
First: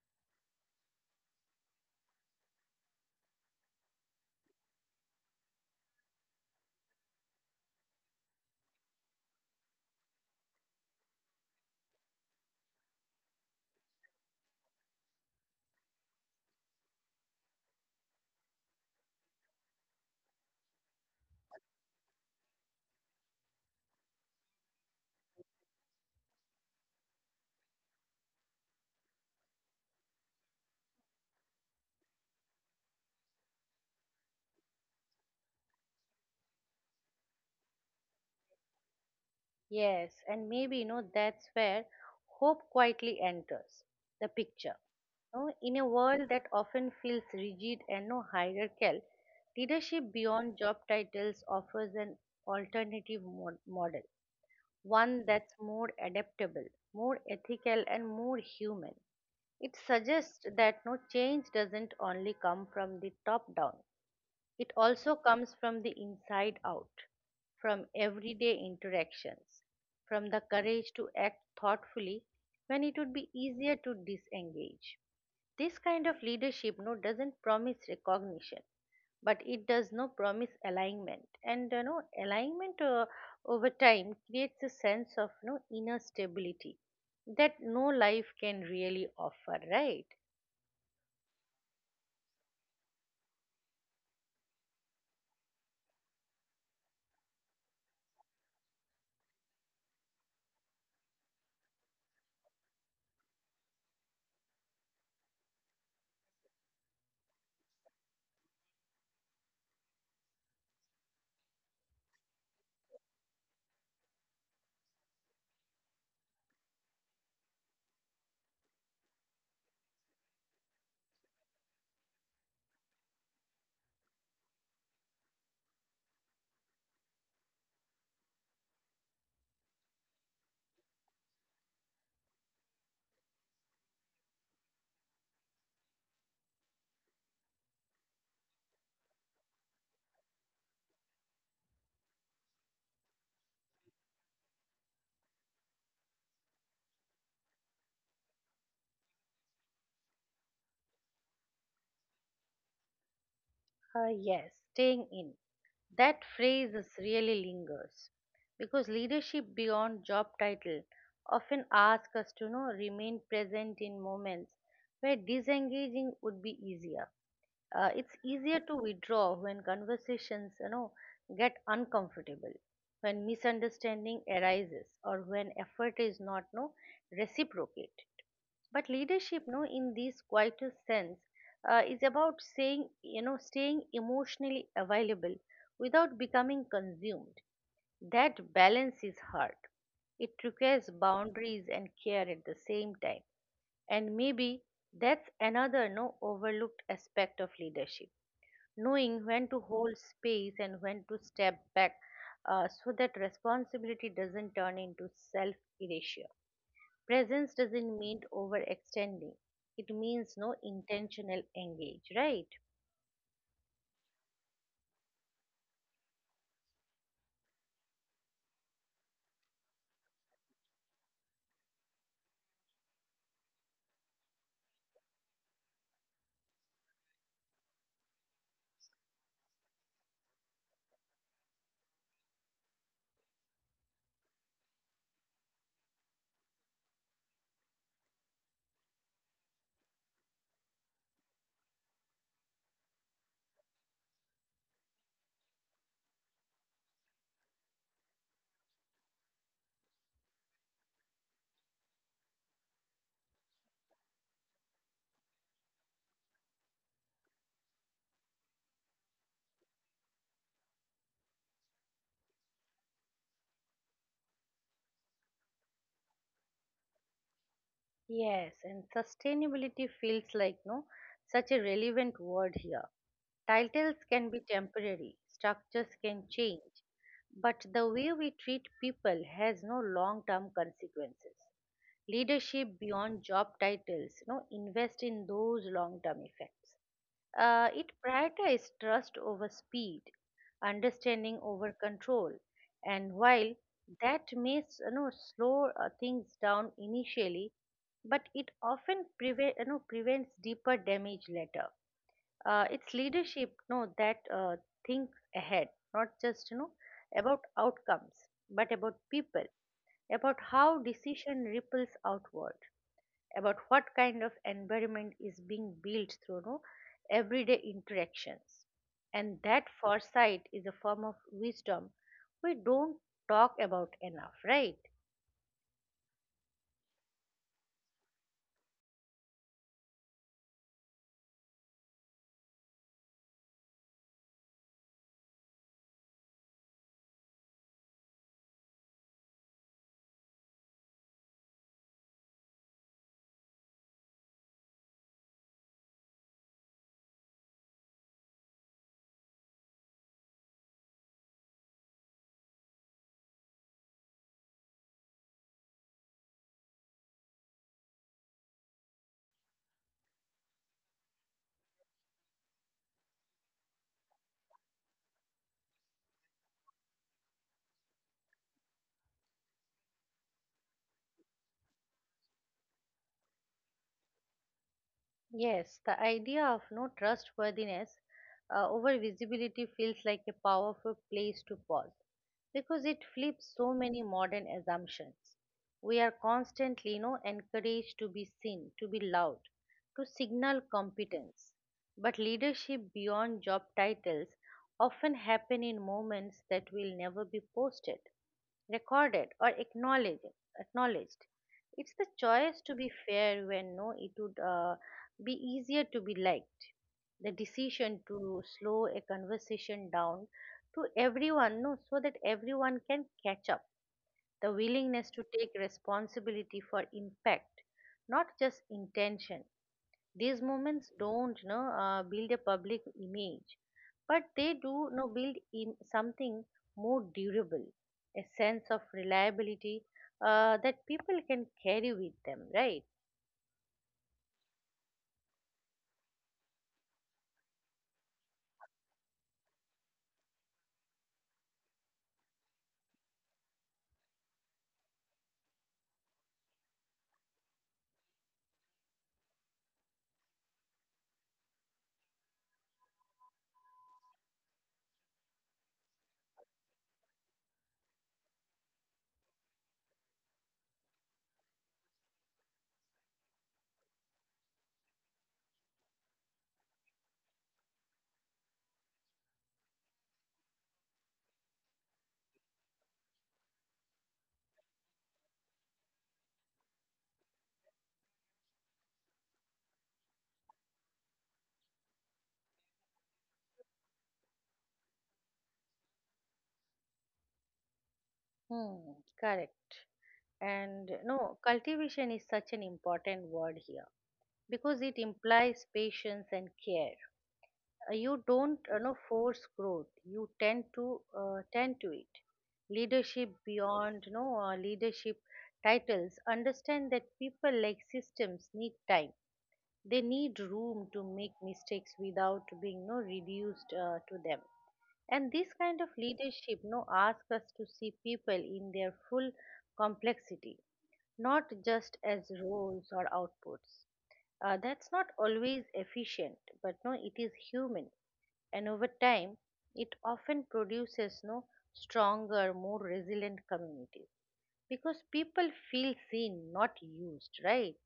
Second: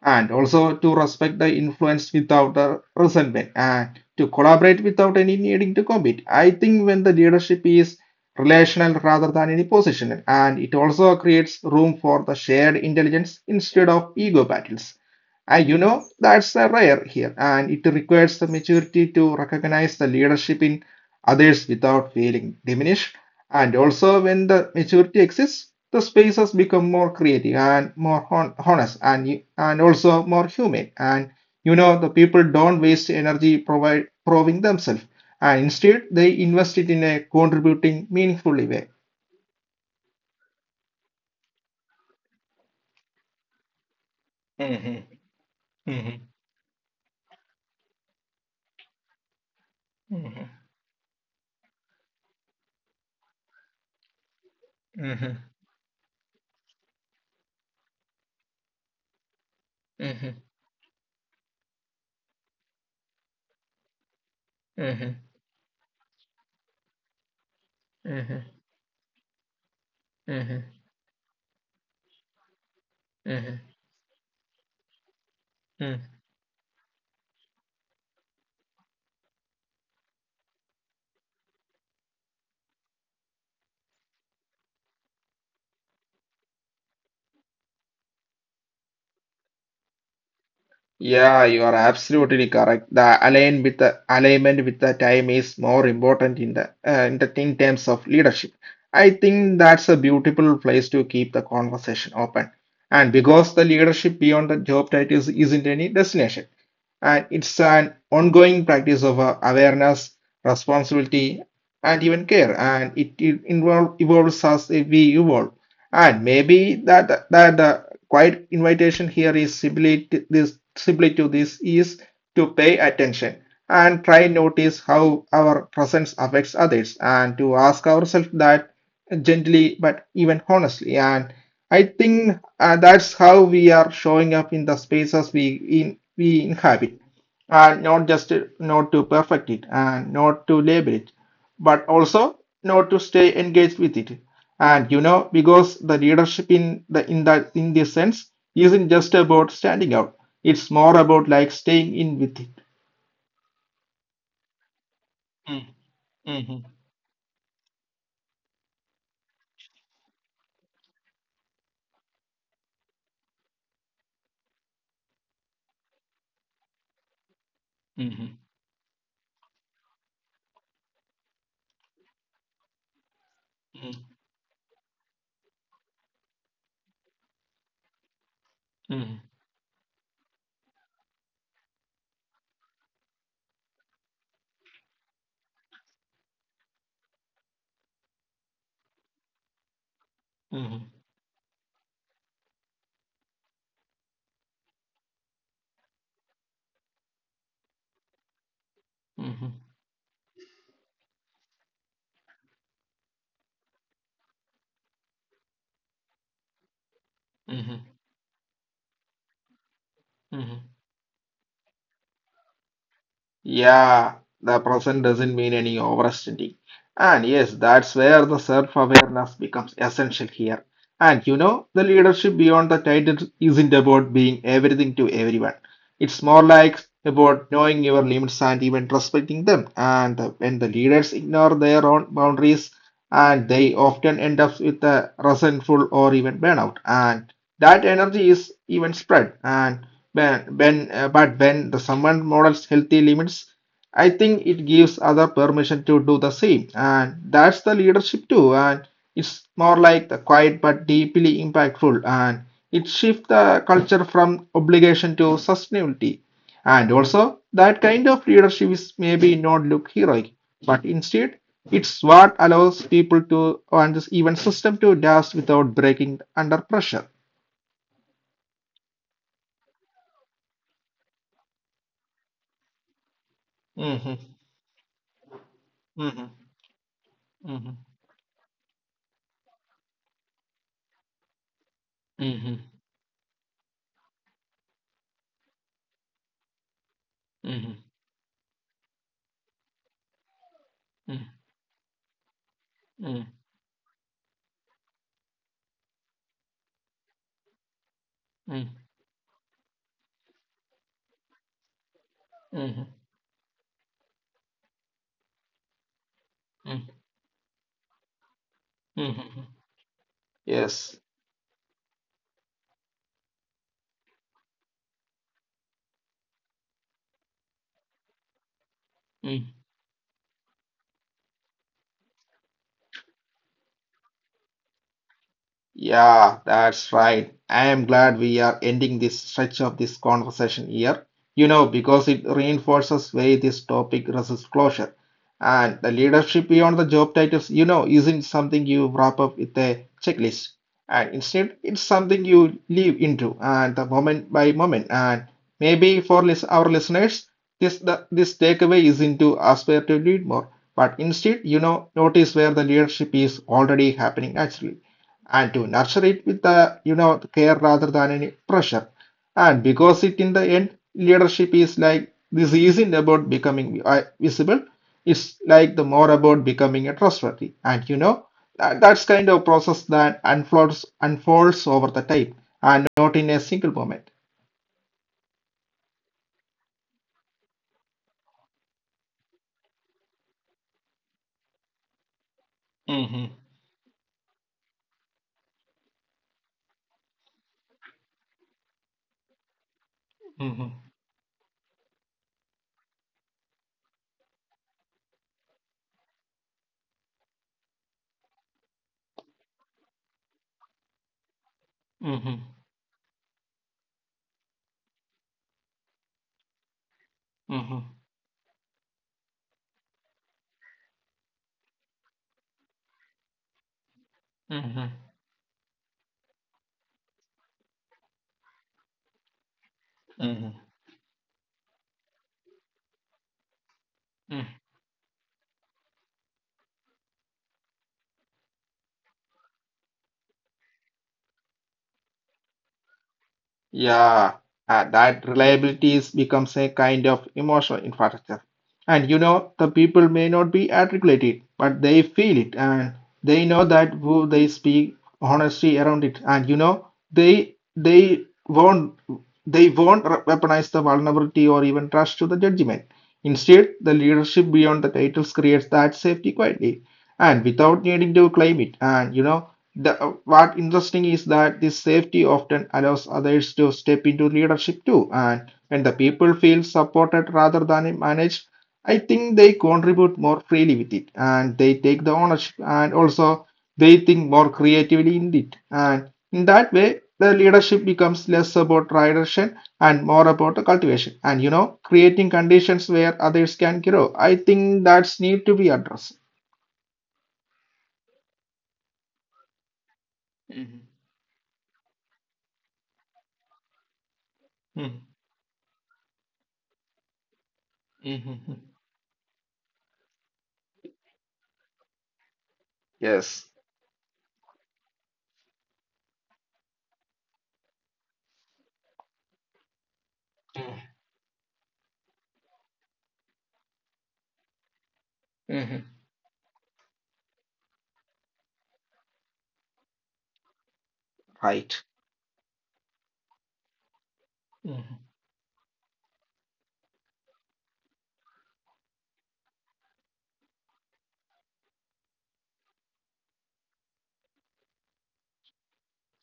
S2: and also to respect the influence without uh, resentment, and to collaborate without any needing to compete. I think when the leadership is relational rather than any positional, and it also creates room for the shared intelligence instead of ego battles. And you know, that's uh, rare here, and it requires the maturity to recognize the leadership in others without feeling diminished. And also, when the maturity exists, the spaces become more creative and more hon- honest, and, and also more humane. And you know, the people don't waste energy provide, proving themselves, and instead, they invest it in a contributing, meaningfully way.
S1: Yes, and maybe, you know, that's where hope quietly enters the picture.
S2: Mm-hmm.
S1: You know, in a
S2: Mm-hmm.
S1: world that often feels rigid and you no hierarchical, leadership beyond
S2: Mm-hmm.
S1: job titles offers an alternative mod- model, one
S2: Hmm,
S1: that's more adaptable, more ethical and more human. It suggests that no change doesn't only come from the top down, it also
S2: hmm,
S1: comes from the inside out, from everyday interactions, from the courage to act thoughtfully when it would be
S2: hmm, hmm.
S1: easier to disengage. This kind of leadership no doesn't promise recognition, but it does no promise alignment. And, you know, alignment uh, over time creates a sense of no inner stability that no life can really offer, right?
S2: Yeah, you are absolutely correct. The align with the alignment with the time is more important in the uh, in the in terms of leadership. I think that's a beautiful place to keep the conversation open. And because the leadership beyond the job titles isn't any destination, and it's an ongoing practice of uh, awareness, responsibility, and even care. And it, it involve, evolves as we evolve. And maybe that that the quiet invitation here is simply to this simply to this is to pay attention, and try notice how our presence affects others, and to ask ourselves that gently but even honestly. And I think uh, that's how we are showing up in the spaces we in we inhabit, and not just to, not to perfect it and not to label it, but also not to stay engaged with it. And you know, because the leadership in the in that in this sense isn't just about standing out. It's more about like staying in with it.
S1: Uh, yes, staying in.
S2: Mm,
S1: That phrase
S2: mhm,
S1: is really lingers because leadership beyond job title often asks us to, you know, remain present in moments where disengaging would be easier. Uh, it's
S2: mhm,
S1: easier to withdraw when conversations, you know, get uncomfortable, when
S2: mhm,
S1: misunderstanding arises, or when effort is not no reciprocate, but leadership
S2: mhm,
S1: no in this quieter sense uh, is about saying, you know, staying emotionally available without becoming consumed. That balance is hard. It requires
S2: mhm,
S1: boundaries and care at the same time. And maybe that's another no overlooked aspect of leadership, knowing when to
S2: mhm,
S1: hold space and when to step back, uh, so that responsibility doesn't turn into self erasure. Presence doesn't
S2: mhm,
S1: mean overextending. It means no
S2: mhm.
S1: intentional engage, right?
S2: Yeah, the present doesn't mean any overextending. And yes, that's where the self-awareness becomes essential here. And you know, the leadership beyond the title isn't about being everything to everyone. It's more like about knowing your limits and even respecting them. And when the leaders ignore their own boundaries, and they often end up with a resentful or even burnout. And that energy is even spread. And when, when uh, but when the someone models healthy limits, I think it gives other permission to do the same. And that's the leadership too. And it's more like the quiet but deeply impactful. And it shifts the culture from obligation to sustainability. And also, that kind of leadership is maybe not look heroic, but instead, it's what allows people to and this even system to last without breaking under pressure.
S1: Yes, and sustainability feels like no such a relevant word here. Titles can be
S2: Mhm,
S1: temporary, structures can
S2: mhm,
S1: change, but the way
S2: mhm,
S1: we treat people has no long term consequences. Leadership
S2: mhm,
S1: beyond job titles, you know, invest in those long term effects. Uh, it
S2: mhm, mhm,
S1: prioritizes trust over speed, understanding over control, and while
S2: mhm,
S1: that may s- you know slow uh, things down initially, but it often
S2: mhm,
S1: prevent, you know, prevents deeper damage later. Uh, it's
S2: mhm,
S1: leadership, no, that uh, thinks ahead, not just, you know, about
S2: mhm,
S1: outcomes, but about people,
S2: mhm,
S1: about how decision
S2: yes.
S1: ripples outward, about what kind of environment is being built through no everyday interactions. And that foresight is a form of wisdom we don't talk about enough, right?
S2: Yeah, that's right. I am glad we are ending this stretch of this conversation here. You know, because it reinforces why this topic resists closure. And the leadership beyond the job titles, you know, isn't something you wrap up with a checklist. And instead, it's something you live into and the moment by moment. And maybe for lis- our listeners, this the, this takeaway isn't to aspire to lead more, but instead, you know, notice where the leadership is already happening naturally, and to nurture it with the you know care rather than any pressure. And because it in the end leadership is like this isn't about becoming vi- uh, visible, it's like the more about becoming a trustworthy. And you know, that, that's kind of process that unfolds unfolds over the time, and not in a single moment.
S1: Yes, the idea of no trustworthiness uh, over visibility feels like a powerful place to pause because it flips
S2: Mm-hmm.
S1: so many modern assumptions. We are constantly, you know, encouraged to be seen, to be loud, to signal
S2: Mm-hmm.
S1: competence. But leadership beyond job titles often happen in moments that will never be posted, recorded, or acknowledged. Acknowledged. It's the choice to
S2: Mm-hmm.
S1: be fair when no, it would. Uh, be easier to be liked. The decision
S2: Mm-hmm.
S1: to slow a conversation down to everyone, no, so that everyone can catch up. The willingness to
S2: Mm-hmm.
S1: take responsibility for impact, not just intention. These movements
S2: Mm-hmm.
S1: don't no, uh, build a public image, but they do no, build Im- something more durable, a sense of reliability uh, that people can carry with them, right?
S2: Yeah, uh, that reliability is becomes a kind of emotional infrastructure. And you know, the people may not be articulated, but they feel it, and they know that who they speak honesty around it. And you know, they they won't they won't re- weaponize the vulnerability or even trust to the judgment. Instead, the leadership beyond the titles creates that safety quietly and without needing to claim it. And you know, the, uh, what interesting is that this safety often allows others to step into leadership too, and when the people feel supported rather than managed, I think they contribute more freely with it, and they take the ownership, and also they think more creatively in it, and in that way, the leadership becomes less about direction and more about the cultivation, and you know, creating conditions where others can grow. I think that's need to be addressed.
S1: Hmm, correct. And
S2: Mm-hmm.
S1: no, cultivation is such an important word here because it implies
S2: Hmm.
S1: patience and care. Uh, You don't, you know, force growth, you tend to uh, tend to it. Leadership beyond, you
S2: Yes.
S1: know, uh, leadership titles understand that people, like systems, need time. They need room to make mistakes without being no reduced uh, to them. And this kind of leadership no
S2: Hmm.
S1: asks us to see people in their full complexity, not just as roles or
S2: Right?
S1: outputs. Uh, that's not always
S2: Hmm.
S1: efficient, but no, it is human, and over time it often produces no stronger, more resilient communities because people feel seen, not used, right?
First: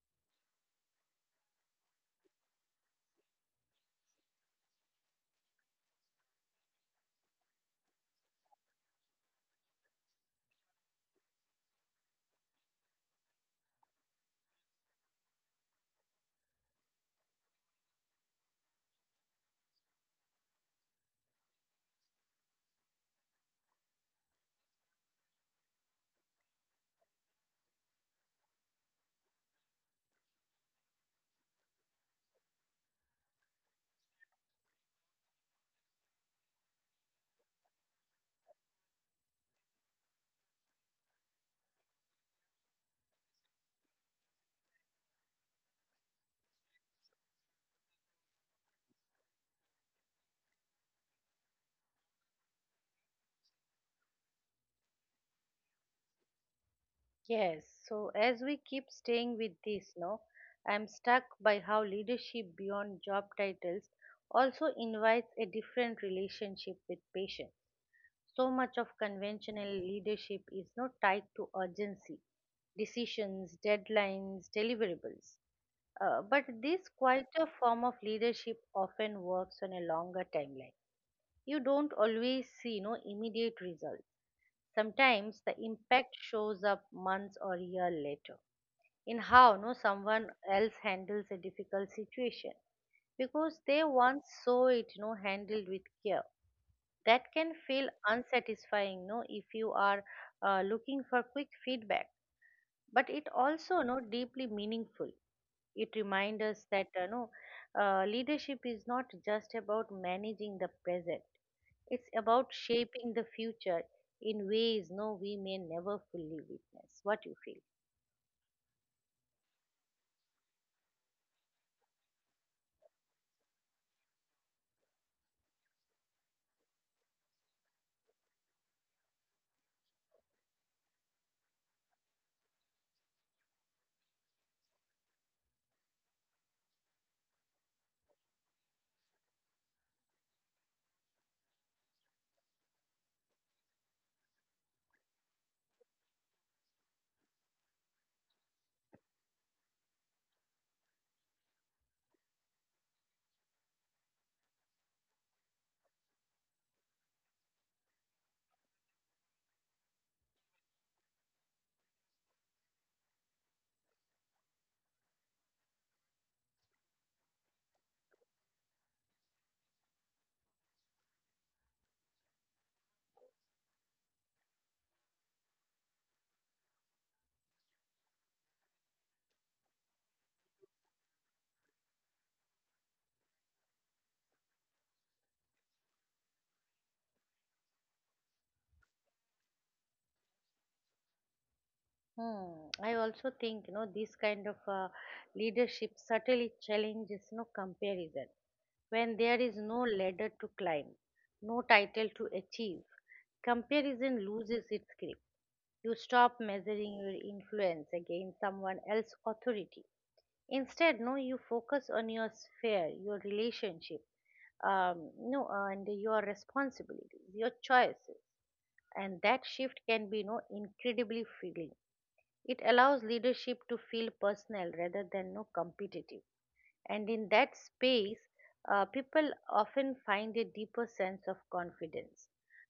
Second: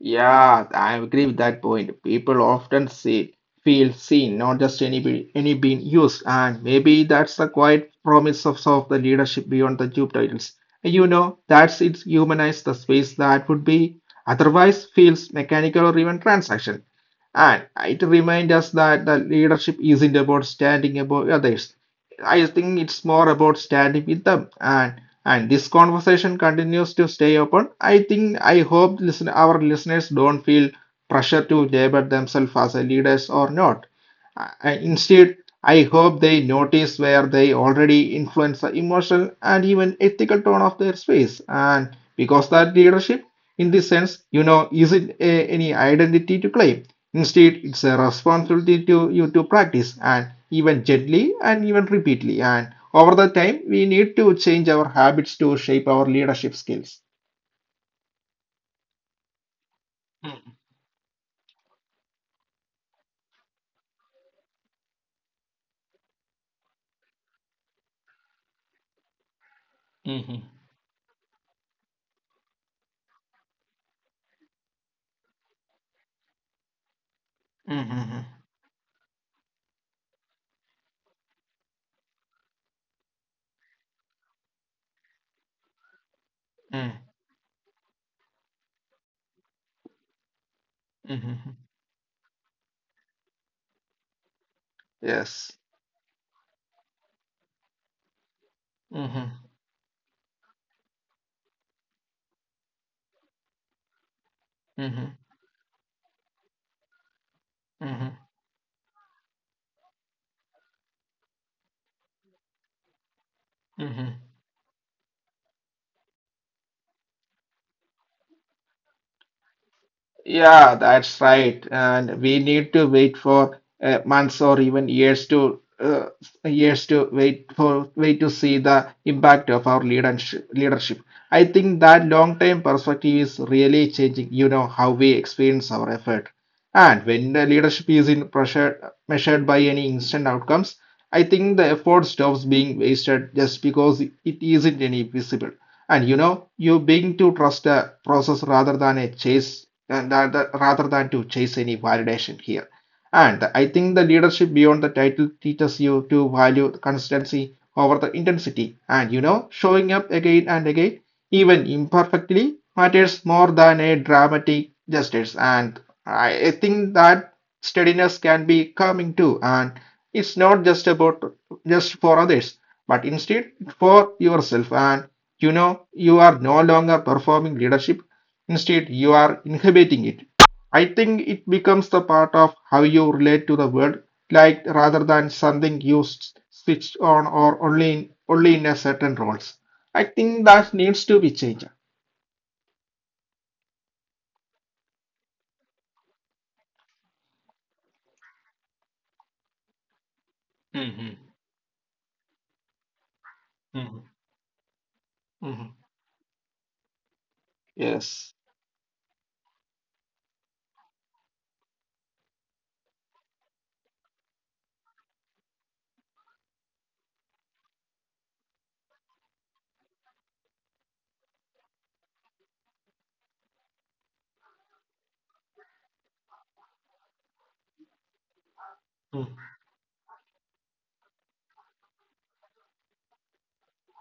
S2: Yeah, I agree with that point. People often see, feel seen, not just any be- any being used, and maybe that's the quiet promise of, of the leadership beyond the job titles. You know, that's it humanize the space that would be otherwise feels mechanical or even transaction. And it reminds us that the leadership isn't about standing above others. I think it's more about standing with them and and this conversation continues to stay open. I think I hope listen our listeners don't feel pressure to label themselves as a leaders or not. I- Instead, I hope they notice where they already influence the emotional and even ethical tone of their space. And because that leadership, in this sense, you know, isn't a, any identity to claim. Instead, it's a responsibility to you to practice and even gently and even repeatedly. And over the time, we need to change our habits to shape our leadership skills.
S1: Yes, so as we keep staying with this, no, I'm struck by how leadership beyond job titles also invites a different relationship with patience. So much of
S2: Mm-hmm.
S1: conventional leadership is not tied to urgency, decisions, deadlines, deliverables. Uh, but this
S2: Mm-hmm.
S1: quieter form of leadership often works on a longer timeline. You don't always see no immediate results. Sometimes the impact shows up months or year later in how no someone
S2: Mm-hmm.
S1: else handles a difficult situation because they
S2: Yes.
S1: once saw it no handled with care. That can feel
S2: Mm-hmm.
S1: unsatisfying no if you are uh, looking for quick feedback, but it also
S2: Mm-hmm.
S1: no deeply meaningful. It reminds us that uh, no uh, leadership is not just about managing the present, it's about
S2: Mm-hmm.
S1: shaping the future in ways no we may never fully witness. What you feel?
S2: Yeah, that's right. And we need to wait for uh, months or even years to uh, years to wait for wait to see the impact of our leadership. Leadership. I think that long-term perspective is really changing. You know how we experience our effort. And when the leadership is in pressure measured by any instant outcomes, I think the effort stops being wasted just because it isn't any visible. And you know, you begin to trust a process rather than a chase, and rather rather than to chase any validation here. And I think the leadership beyond the title teaches you to value consistency over the intensity, and you know, showing up again and again even imperfectly, matters more than a dramatic justice. And I I think that steadiness can be coming too. And it's not just about just for others, but instead for yourself. And you know, you are no longer performing leadership, instead, you are inhibiting it. I think it becomes the part of how you relate to the world, like rather than something you s- switch on or only in, only in a certain roles. I think that needs to be changed.
S1: Hmm. I also think, you know, this kind of uh, leadership subtly challenges no comparison. When there is no
S2: Mhm.
S1: ladder to climb, no title to
S2: Mhm.
S1: achieve, comparison
S2: Mhm.
S1: loses its grip. You stop measuring
S2: Yes.
S1: your influence against someone else's authority. Instead, no, you focus on your sphere, your relationship, um, no, and your responsibilities, your choices, and that shift can be no incredibly freeing. It allows leadership to feel personal rather than no competitive. And in that
S2: Mhm.
S1: space, uh, people often find a deeper sense of confidence.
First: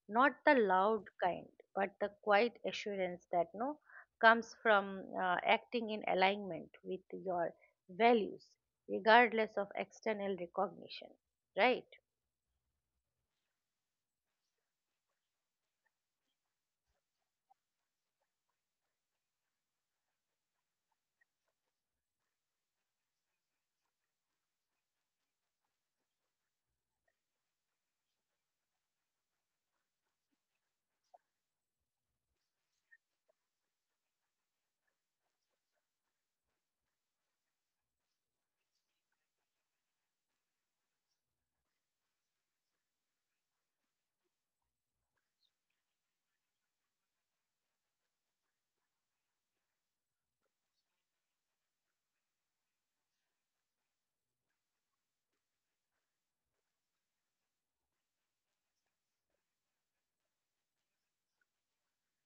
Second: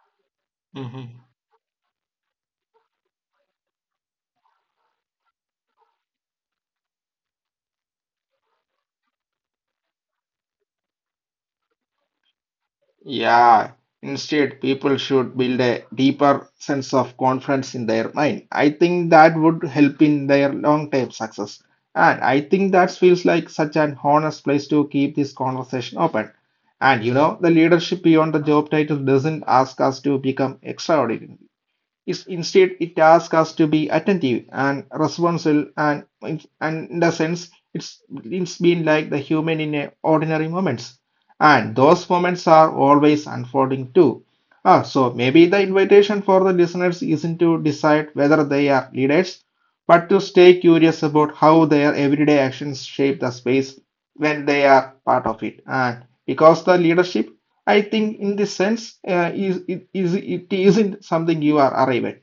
S1: Not the loud
S2: Mhm.
S1: kind, but the quiet assurance that no comes from uh, acting in alignment with your values, regardless of external recognition. Right?
S2: Yeah, instead, people should build a deeper sense of confidence in their mind. I think that would help in their long-term success. And I think that feels like such an honest place to keep this conversation open. And you know, the leadership beyond the job title doesn't ask us to become extraordinary is instead it asks us to be attentive and responsible and and in the sense it's it's been like the human in a ordinary moments and those moments are always unfolding too. Ah, so maybe the invitation for the listeners isn't to decide whether they are leaders but to stay curious about how their everyday actions shape the space when they are part of it and because the leadership I think in this sense, uh, is it is it isn't something you are arrived,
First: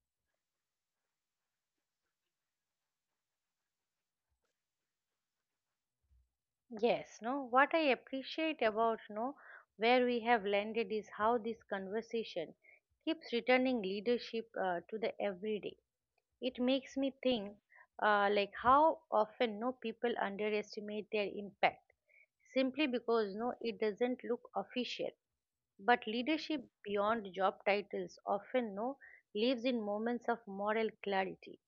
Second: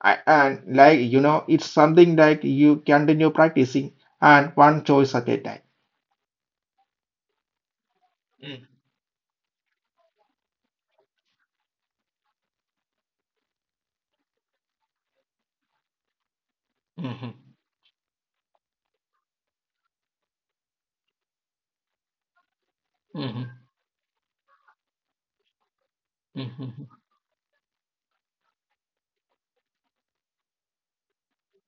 S2: I, and like you know, it's something like you continue practicing and one choice at a time.
S1: Yes, no. What I appreciate
S2: Mm-hmm.
S1: about no where we have landed is how this conversation keeps returning leadership uh, to the everyday. It makes me think uh, like how often no people underestimate their impact simply because
S2: Mm-hmm.
S1: no it doesn't look official. But leadership
S2: Mm-hmm.
S1: beyond job titles often no lives in moments of moral clarity.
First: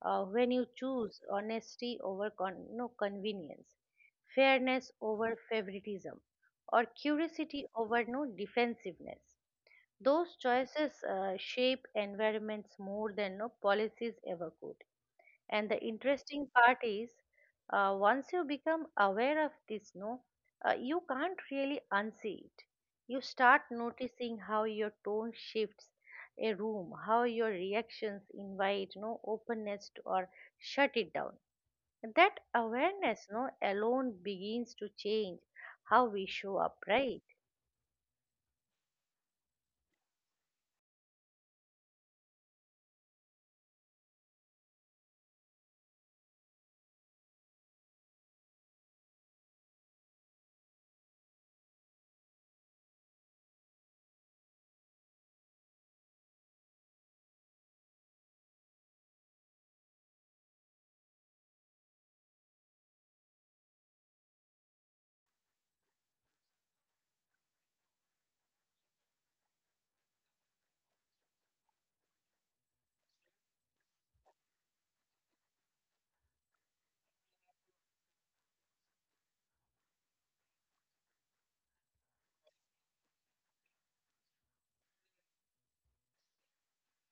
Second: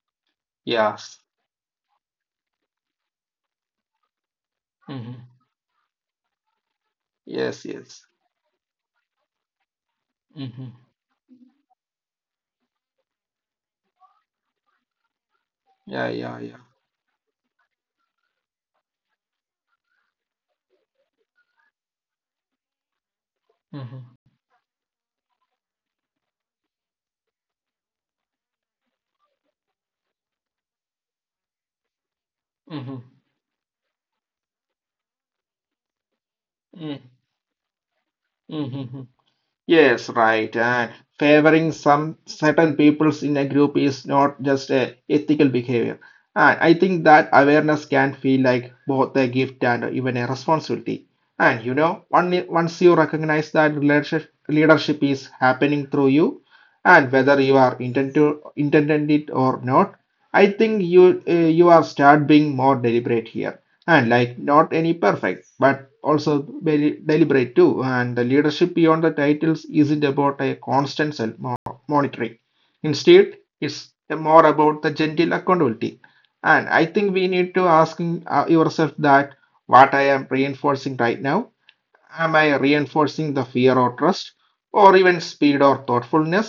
S1: Uh, when you
S2: Yes.
S1: choose honesty over con- no convenience, fairness
S2: Mm-hmm.
S1: over favoritism, or
S2: Yes,
S1: curiosity over
S2: yes.
S1: no defensiveness, those
S2: Mm-hmm.
S1: choices uh, shape environments more than no policies ever could. And the
S2: Yeah, yeah,
S1: interesting
S2: yeah.
S1: part is, uh, once you become aware of this, no, uh, you can't really unsee it. You start
S2: Mm-hmm.
S1: noticing how your tone shifts a room, how your reactions invite no openness to, or shut it down. That
S2: Mm-hmm.
S1: awareness, no, alone begins to change how we show up, right?
S2: Mm-hmm. Yes, right. And favoring some certain peoples in a group is not just a ethical behavior. And I think that awareness can feel like both a gift and even a responsibility. And you know, one, once you recognize that leadership, leadership is happening through you, and whether you are intent to, intended it or not, I think you uh, you are start being more deliberate here and like not any perfect but also very deliberate too and the leadership beyond the titles isn't about a constant self mo- monitoring instead it's more about the gentle accountability and I think we need to ask uh, yourself that what I am reinforcing right now. Am I reinforcing the fear or trust, or even speed or thoughtfulness?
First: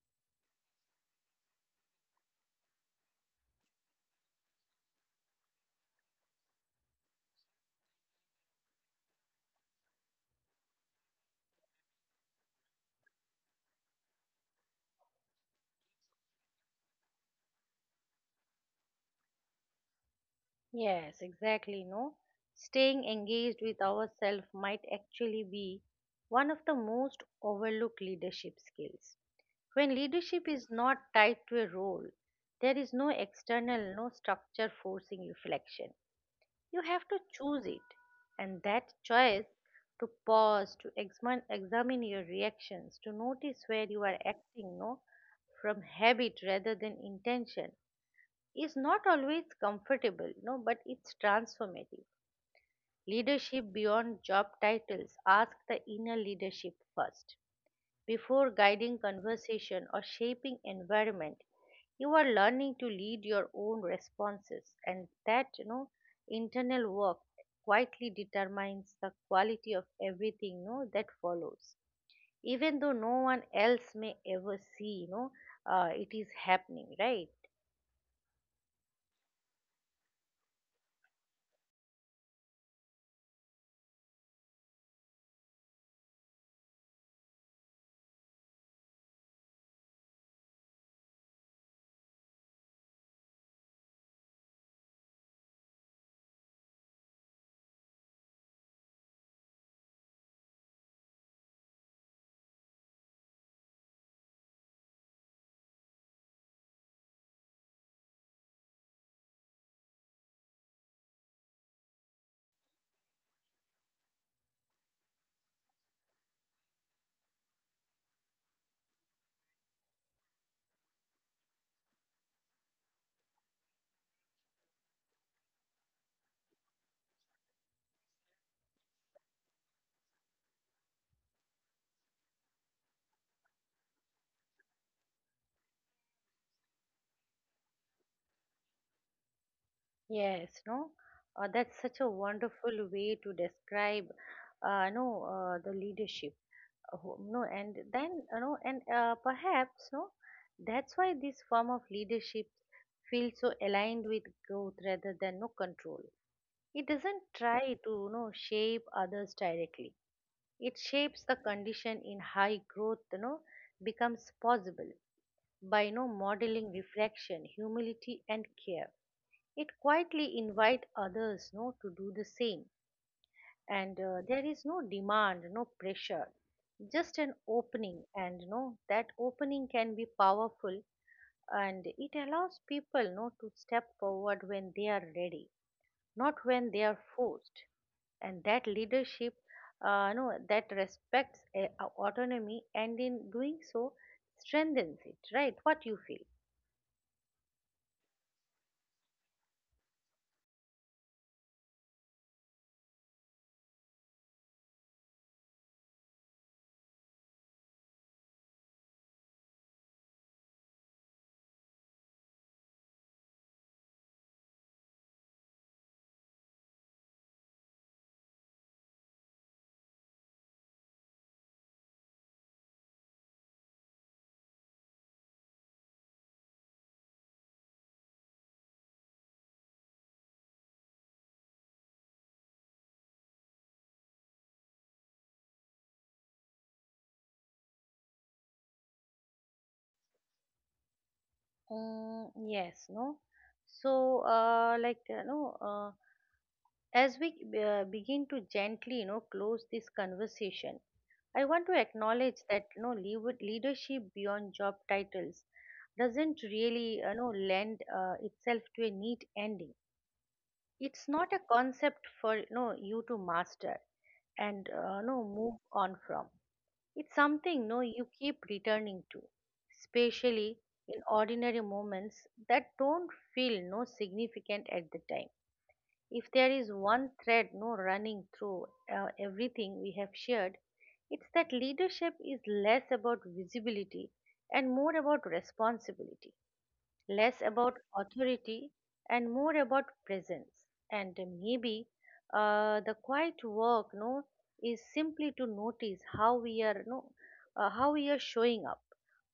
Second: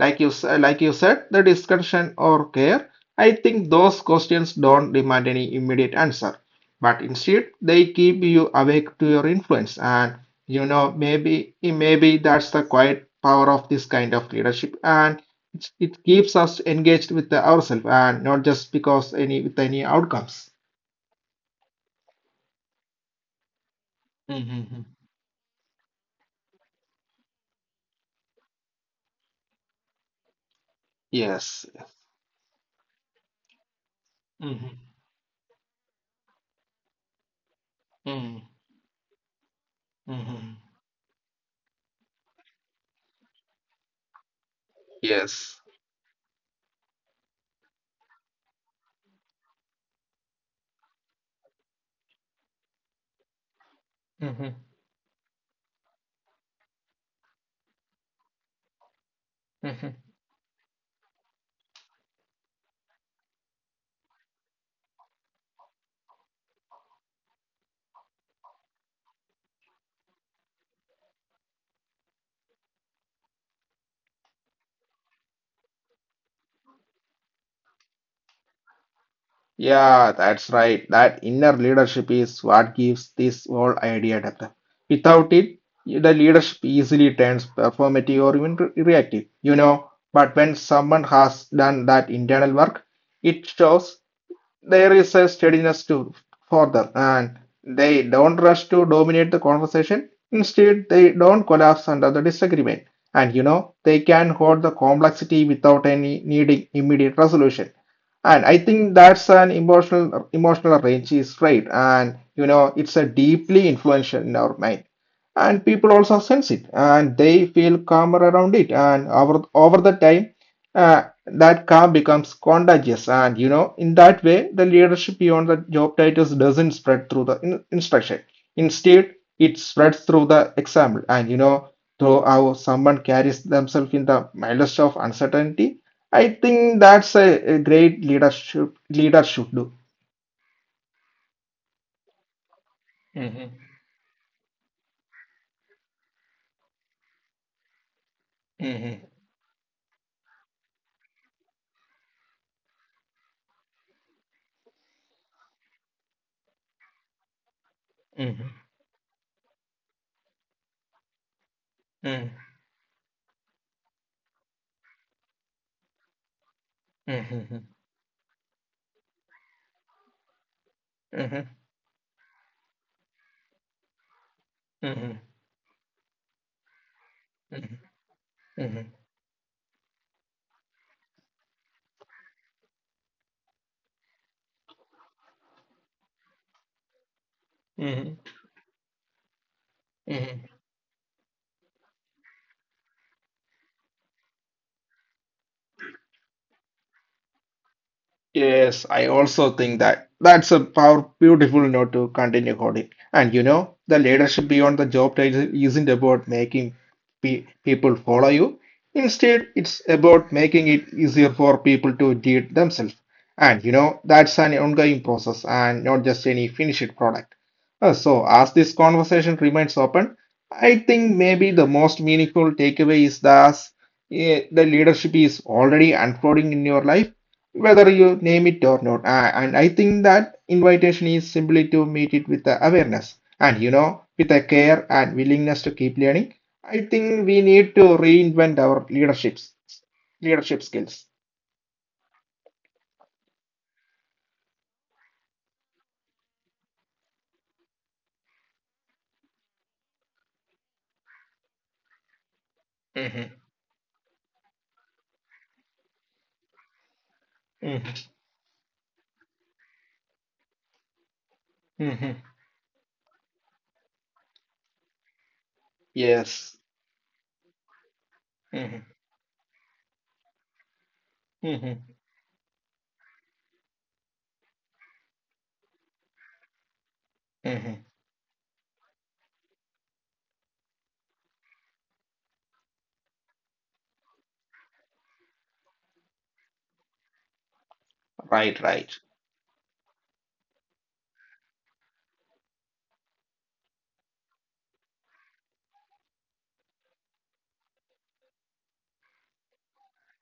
S2: Like you like you said, the discussion or care. I think those questions don't demand any immediate answer, but instead they keep you awake to your influence. And you know, maybe maybe that's the quiet power of this kind of leadership, and it, it keeps us engaged with the ourselves, and not just because any with any outcomes.
S1: Yes, exactly. No, staying engaged with ourselves
S2: Mm-hmm.
S1: might actually be one of the most overlooked leadership skills. When leadership is not tied
S2: Yes.
S1: to a role, there is no external, no
S2: Mm-hmm.
S1: structure forcing reflection. You have to choose it, and that choice to
S2: Mm-hmm.
S1: pause, to examine, examine your reactions, to notice where you are acting, no,
S2: Yes.
S1: from habit rather than intention is not always comfortable, no, but it's transformative. Leadership
S2: Mhm,
S1: beyond job titles ask the inner leadership first. Before guiding
S2: mhm.
S1: conversation or shaping environment, you are learning to lead your own responses, and that, you know, internal work quietly determines the quality of everything, you know, that follows, even though no one else may ever see, you know, uh, it is happening, right?
S2: Yeah, that's right. That inner leadership is what gives this whole idea depth. Without it, the leadership easily turns performative or even re- reactive, you know. But when someone has done that internal work, it shows there is a steadiness to further and they don't rush to dominate the conversation instead they don't collapse under the disagreement and you know they can hold the complexity without any needing immediate resolution and I think that's an emotional emotional range is right and you know it's a deeply influential in our mind and people also sense it and they feel calmer around it and over over the time uh, that calm becomes contagious and you know in that way the leadership beyond the job titles doesn't spread through the in- instruction instead it spreads through the example and you know through how someone carries themselves in the mildest of uncertainty. I think that's a, a great leadership leader should do.
S1: Yes, no, uh, that's such a
S2: Mhm,
S1: wonderful way to describe, uh, no, uh, the leadership. uh, who- No, and then,
S2: mhm,
S1: you know, and uh, perhaps, no, that's why this form of leadership feels so aligned with growth rather than no control. It doesn't try
S2: mhm,
S1: to, you know, shape others directly. It shapes the
S2: mhm,
S1: condition in high growth, you know, becomes possible by, you know,
S2: mhm,
S1: modeling
S2: mhm,
S1: reflection, humility, and care. It quietly
S2: mhm,
S1: invite others no to do the same, and uh,
S2: mhm,
S1: there is no demand no pressure,
S2: mhm,
S1: just an opening,
S2: mhm,
S1: and no that opening can be powerful. And it allows people no to step forward when they are ready, not when they are
S2: mhm,
S1: forced. And that leadership,
S2: mhm.
S1: uh, no, that respects uh, autonomy, and in doing so strengthens it, right? What you feel?
S2: Yes, I also think that that's a power, beautiful note to continue holding. And you know, the leadership beyond the job title isn't about making pe people follow you. Instead, it's about making it easier for people to do it themselves. And you know, that's an ongoing process and not just any finished product. Uh, so, as this conversation remains open, I think maybe the most meaningful takeaway is that eh, the leadership is already unfolding in your life whether you name it or not. A- And I think that invitation is simply to meet it with the awareness and, you know, with a care and willingness to keep learning. I think we need to reinvent our leaderships, leadership skills.
S1: Mm, yes, no. So, uh, like, you know, uh, as we uh, begin to gently, you know, close this conversation, I want to acknowledge
S2: Hmm.
S1: that, you know, leav- leadership beyond job titles doesn't really, you
S2: Hmm.
S1: know, lend uh, itself to a neat ending. It's
S2: Hmm.
S1: not a concept for you know you to master, and uh, no move
S2: Yes.
S1: on from. It's something no you
S2: Hmm.
S1: keep returning to, especially in
S2: Hmm.
S1: ordinary moments that don't feel no significant at the time. If there is
S2: Hmm.
S1: one thread no running through uh, everything we have shared, it's that leadership is less about visibility and more about responsibility, less
S2: Right,
S1: about
S2: right.
S1: authority and more about presence. And maybe uh, the quiet work, no, is simply to notice how we are, no, uh, how we are showing up,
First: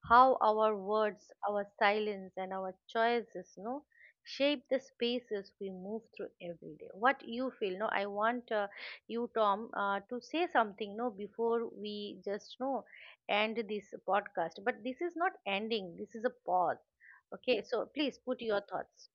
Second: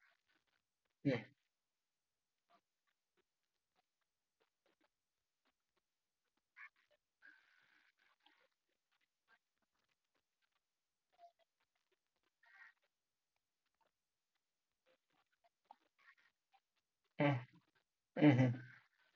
S1: how our words, our silence, and our choices, no, shape the spaces we move through every day. What you feel, no? I want uh, you, Tom, uh, to say something, no, before we just, no, end this podcast. But this is not ending. This is a pause.
S2: Hmm.
S1: Okay, so please put
S2: Hmm.
S1: your thoughts.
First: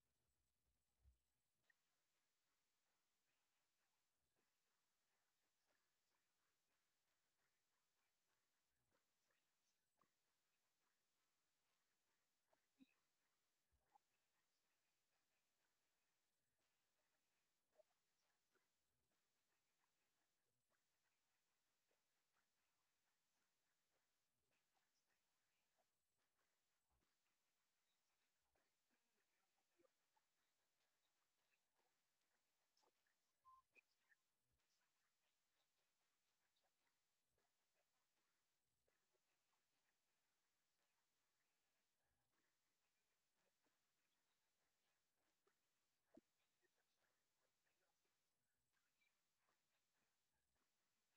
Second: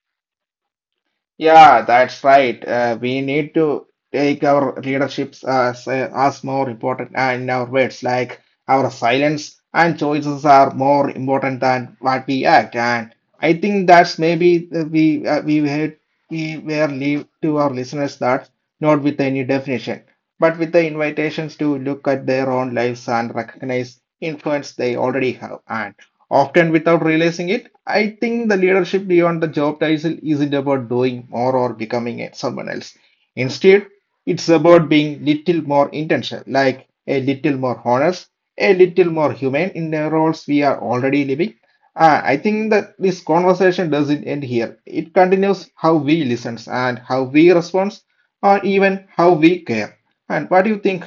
S2: Yeah, that's right. Uh, we need to take our leaderships as, uh, as more important and our words, like our silence and choices are more important than what we act. And I think that's maybe the- we uh, we had we were leave to our listeners that not with any definition, but with the invitations to look at their own lives and recognize influence they already have, and often without realizing it. I think the leadership beyond the job title isn't about doing more or becoming a- someone else. Instead, it's about being little more intentional, like a little more honest, a little more humane in the roles we are already living. Ah, I think that this conversation doesn't end here. It continues how we listen and how we respond, or even how we care. And what do you think?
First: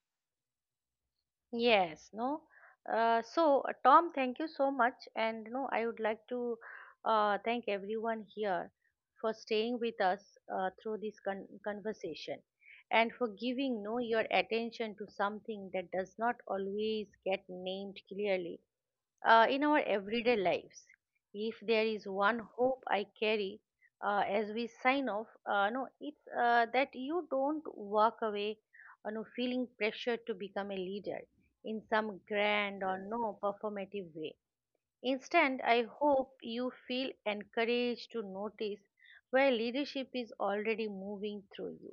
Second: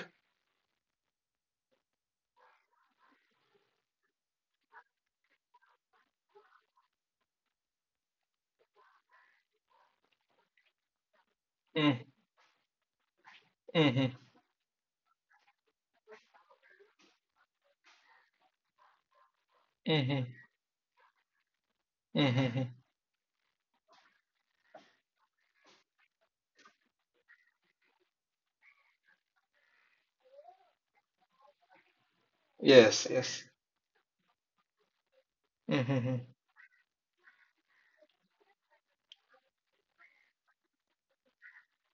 S1: Yes, no. Uh, so uh, Tom, thank you so much, and no, I would like to uh, thank everyone here for staying with us uh, through this con-
S2: Mm,
S1: conversation, and for giving no
S2: mhm,
S1: your attention to something that does not always get named clearly uh, in our
S2: mhm,
S1: everyday lives. If there is one
S2: mhm.
S1: hope I carry uh, as we sign off, uh, no, it's uh, that you don't walk away, you know, feeling pressure to become a leader in some grand or
S2: Yes,
S1: no
S2: yes.
S1: performative way. Instead, I
S2: Mhm.
S1: hope you feel encouraged to notice where leadership is already moving through you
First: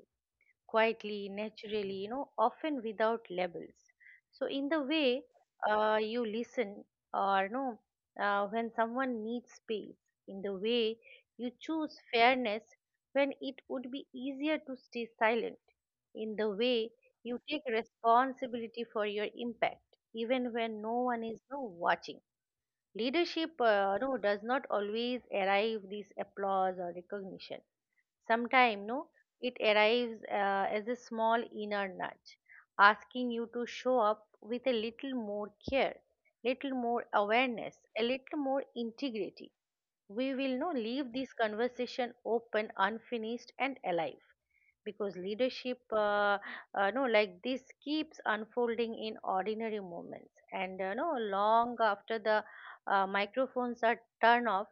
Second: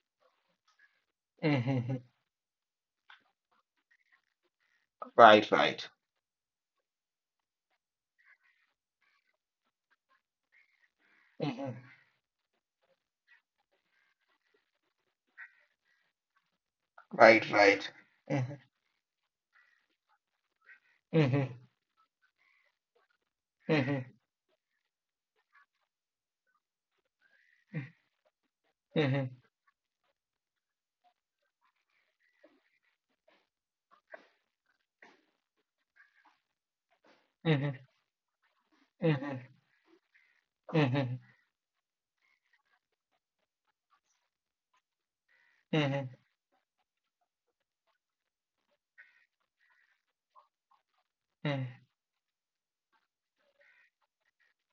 S1: quietly, naturally,
S2: Mhm.
S1: you know, often without labels. So, in the way
S2: Right, right.
S1: uh, you listen, or no, uh, when someone needs space, in the way you
S2: Mhm.
S1: choose fairness when it would be easier to stay silent, in the way you
S2: Right,
S1: take
S2: right. Mhm.
S1: responsibility for your impact, even when no one is,
S2: Mhm.
S1: no, watching. Leadership, uh,
S2: Mhm.
S1: no, does not always arrive this applause or recognition. Sometimes, no,
S2: Mhm.
S1: it arrives uh, as a small inner nudge, asking you to show up with a little more care, little more awareness,
S2: Mhm.
S1: a little more
S2: Mhm.
S1: integrity. We will no leave
S2: Mhm.
S1: this conversation open, unfinished and alive, because leadership,
S2: Mhm.
S1: uh, uh, no, like this keeps unfolding in ordinary moments and uh, no long
S2: Mhm.
S1: after the uh, microphones are turned off.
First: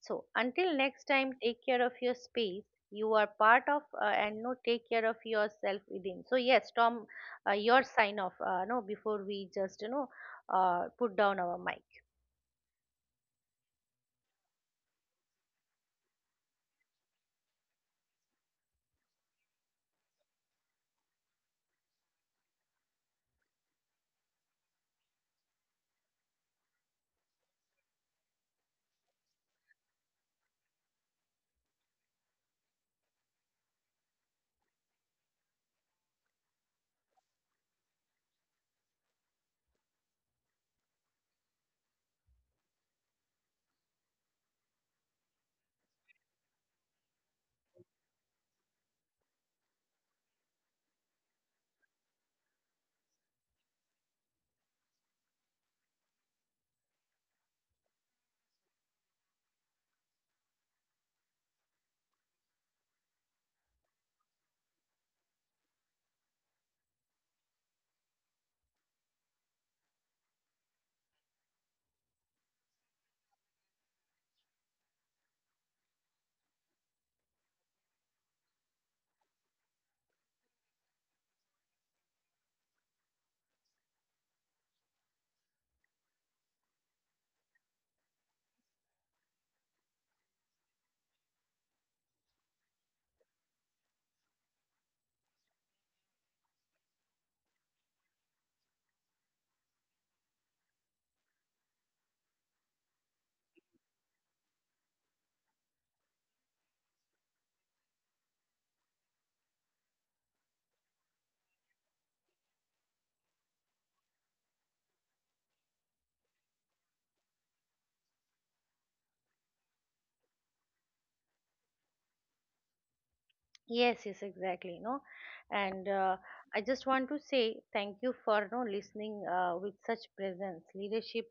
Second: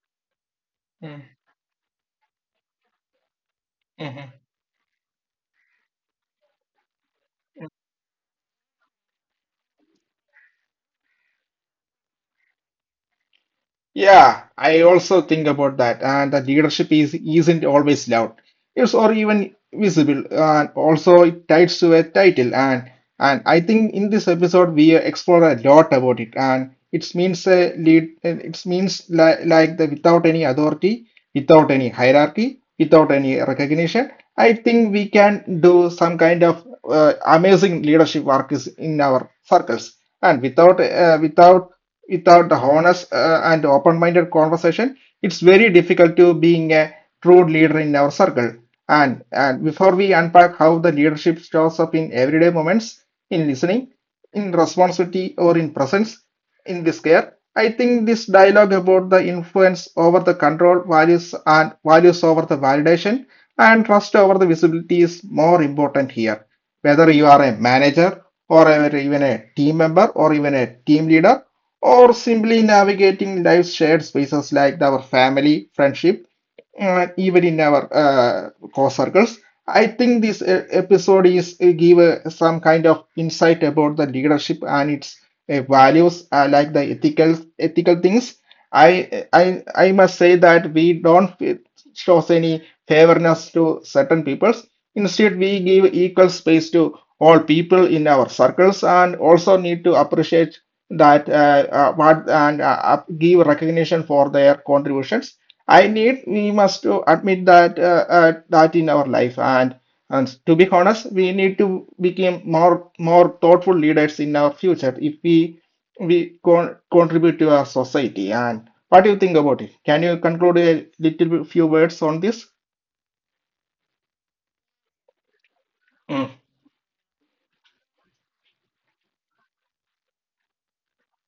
S1: So until next
S2: Mhm.
S1: time, take care of your space you are part of, uh,
S2: Mhm.
S1: and no take care of yourself within. So, yes, Tom, uh, your sign off, uh, no, before we just, you know uh, put down our mic.
S2: Yeah, I also think about that. And the leadership is isn't always loud. It's or even visible. And also it ties to a title. And and I think in this episode we explore a lot about it. And it means a lead. It means like like the without any authority, without any hierarchy, without any recognition. I think we can do some kind of uh, amazing leadership work is in our circles. And without uh, without without the honest uh, and open-minded conversation, it's very difficult to being a true leader in our circle. And and before we unpack how the leadership shows up in everyday moments, in listening, in responsibility, or in presence, in this care, I think this dialogue about the influence over the control values and values over the validation and trust over the visibility is more important here. Whether you are a manager or a- even a team member or even a team leader or simply navigating life's shared spaces like our family, friendship, and even in our uh, core circles. I think this uh, episode is uh, give uh, some kind of insight about the leadership and its uh, values, uh, like the ethical ethical things. I I I must say that we don't show any favorness to certain peoples. Instead, we give equal space to all people in our circles and also need to appreciate that uh, uh, what and uh, up- give recognition for their contributions. I need we must to admit that uh, uh, that in our life and and to be honest, we need to become more more thoughtful leaders in our future if we we con- contribute to our society. And what do you think about it? Can you conclude a little bit, few words on this?
S1: Yes, yes, exactly. No, and uh,
S2: Mm,
S1: I just want to say thank you for no listening uh, with such presence. Leadership,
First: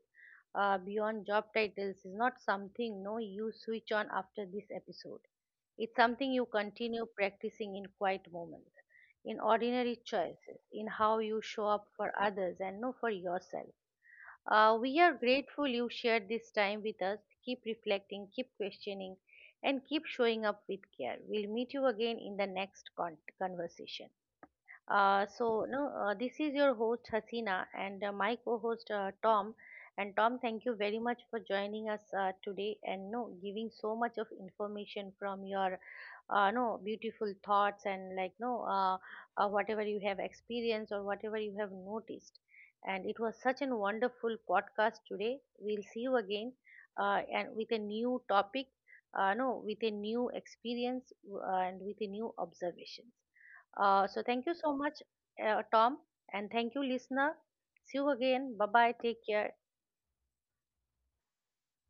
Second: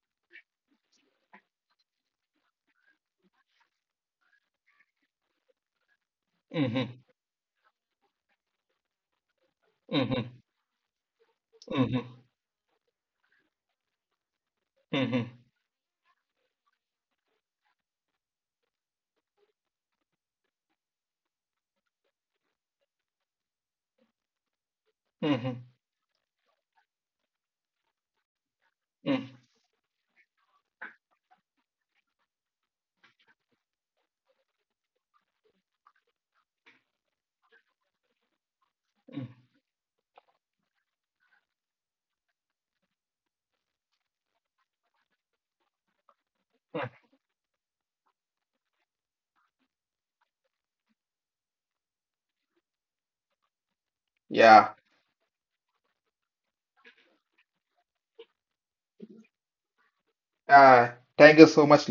S1: uh, beyond job titles, is not something no you switch on after this episode. It's something you
S2: mhm,
S1: continue practicing in quiet moments, in ordinary
S2: mhm,
S1: choices, in how you show up
S2: mhm,
S1: for others and no for yourself. Uh, we
S2: mhm,
S1: are
S2: mhm,
S1: grateful you shared this time with us. Keep reflecting, keep questioning, and keep showing up with care. We'll meet you again in the next con- conversation. Uh,
S2: mhm,
S1: so, no, uh, this is your host Hasina and uh, my co-host, uh,
S2: mhm.
S1: Tom. And Tom, thank you very much for joining us uh, today and no giving so much of information from your uh, no beautiful thoughts, and like no uh,
S2: Mhm.
S1: uh, whatever you have experienced or whatever you have noticed. And it was such a wonderful podcast today. We'll see you again, uh, and with a new topic, uh, no, with a new experience, uh, and with a new observations. Uh, so thank you
S2: Yeah.
S1: so much, uh, Tom, and thank you, listener. See you again. Bye bye. Take care.
S2: Uh, Thank you so much,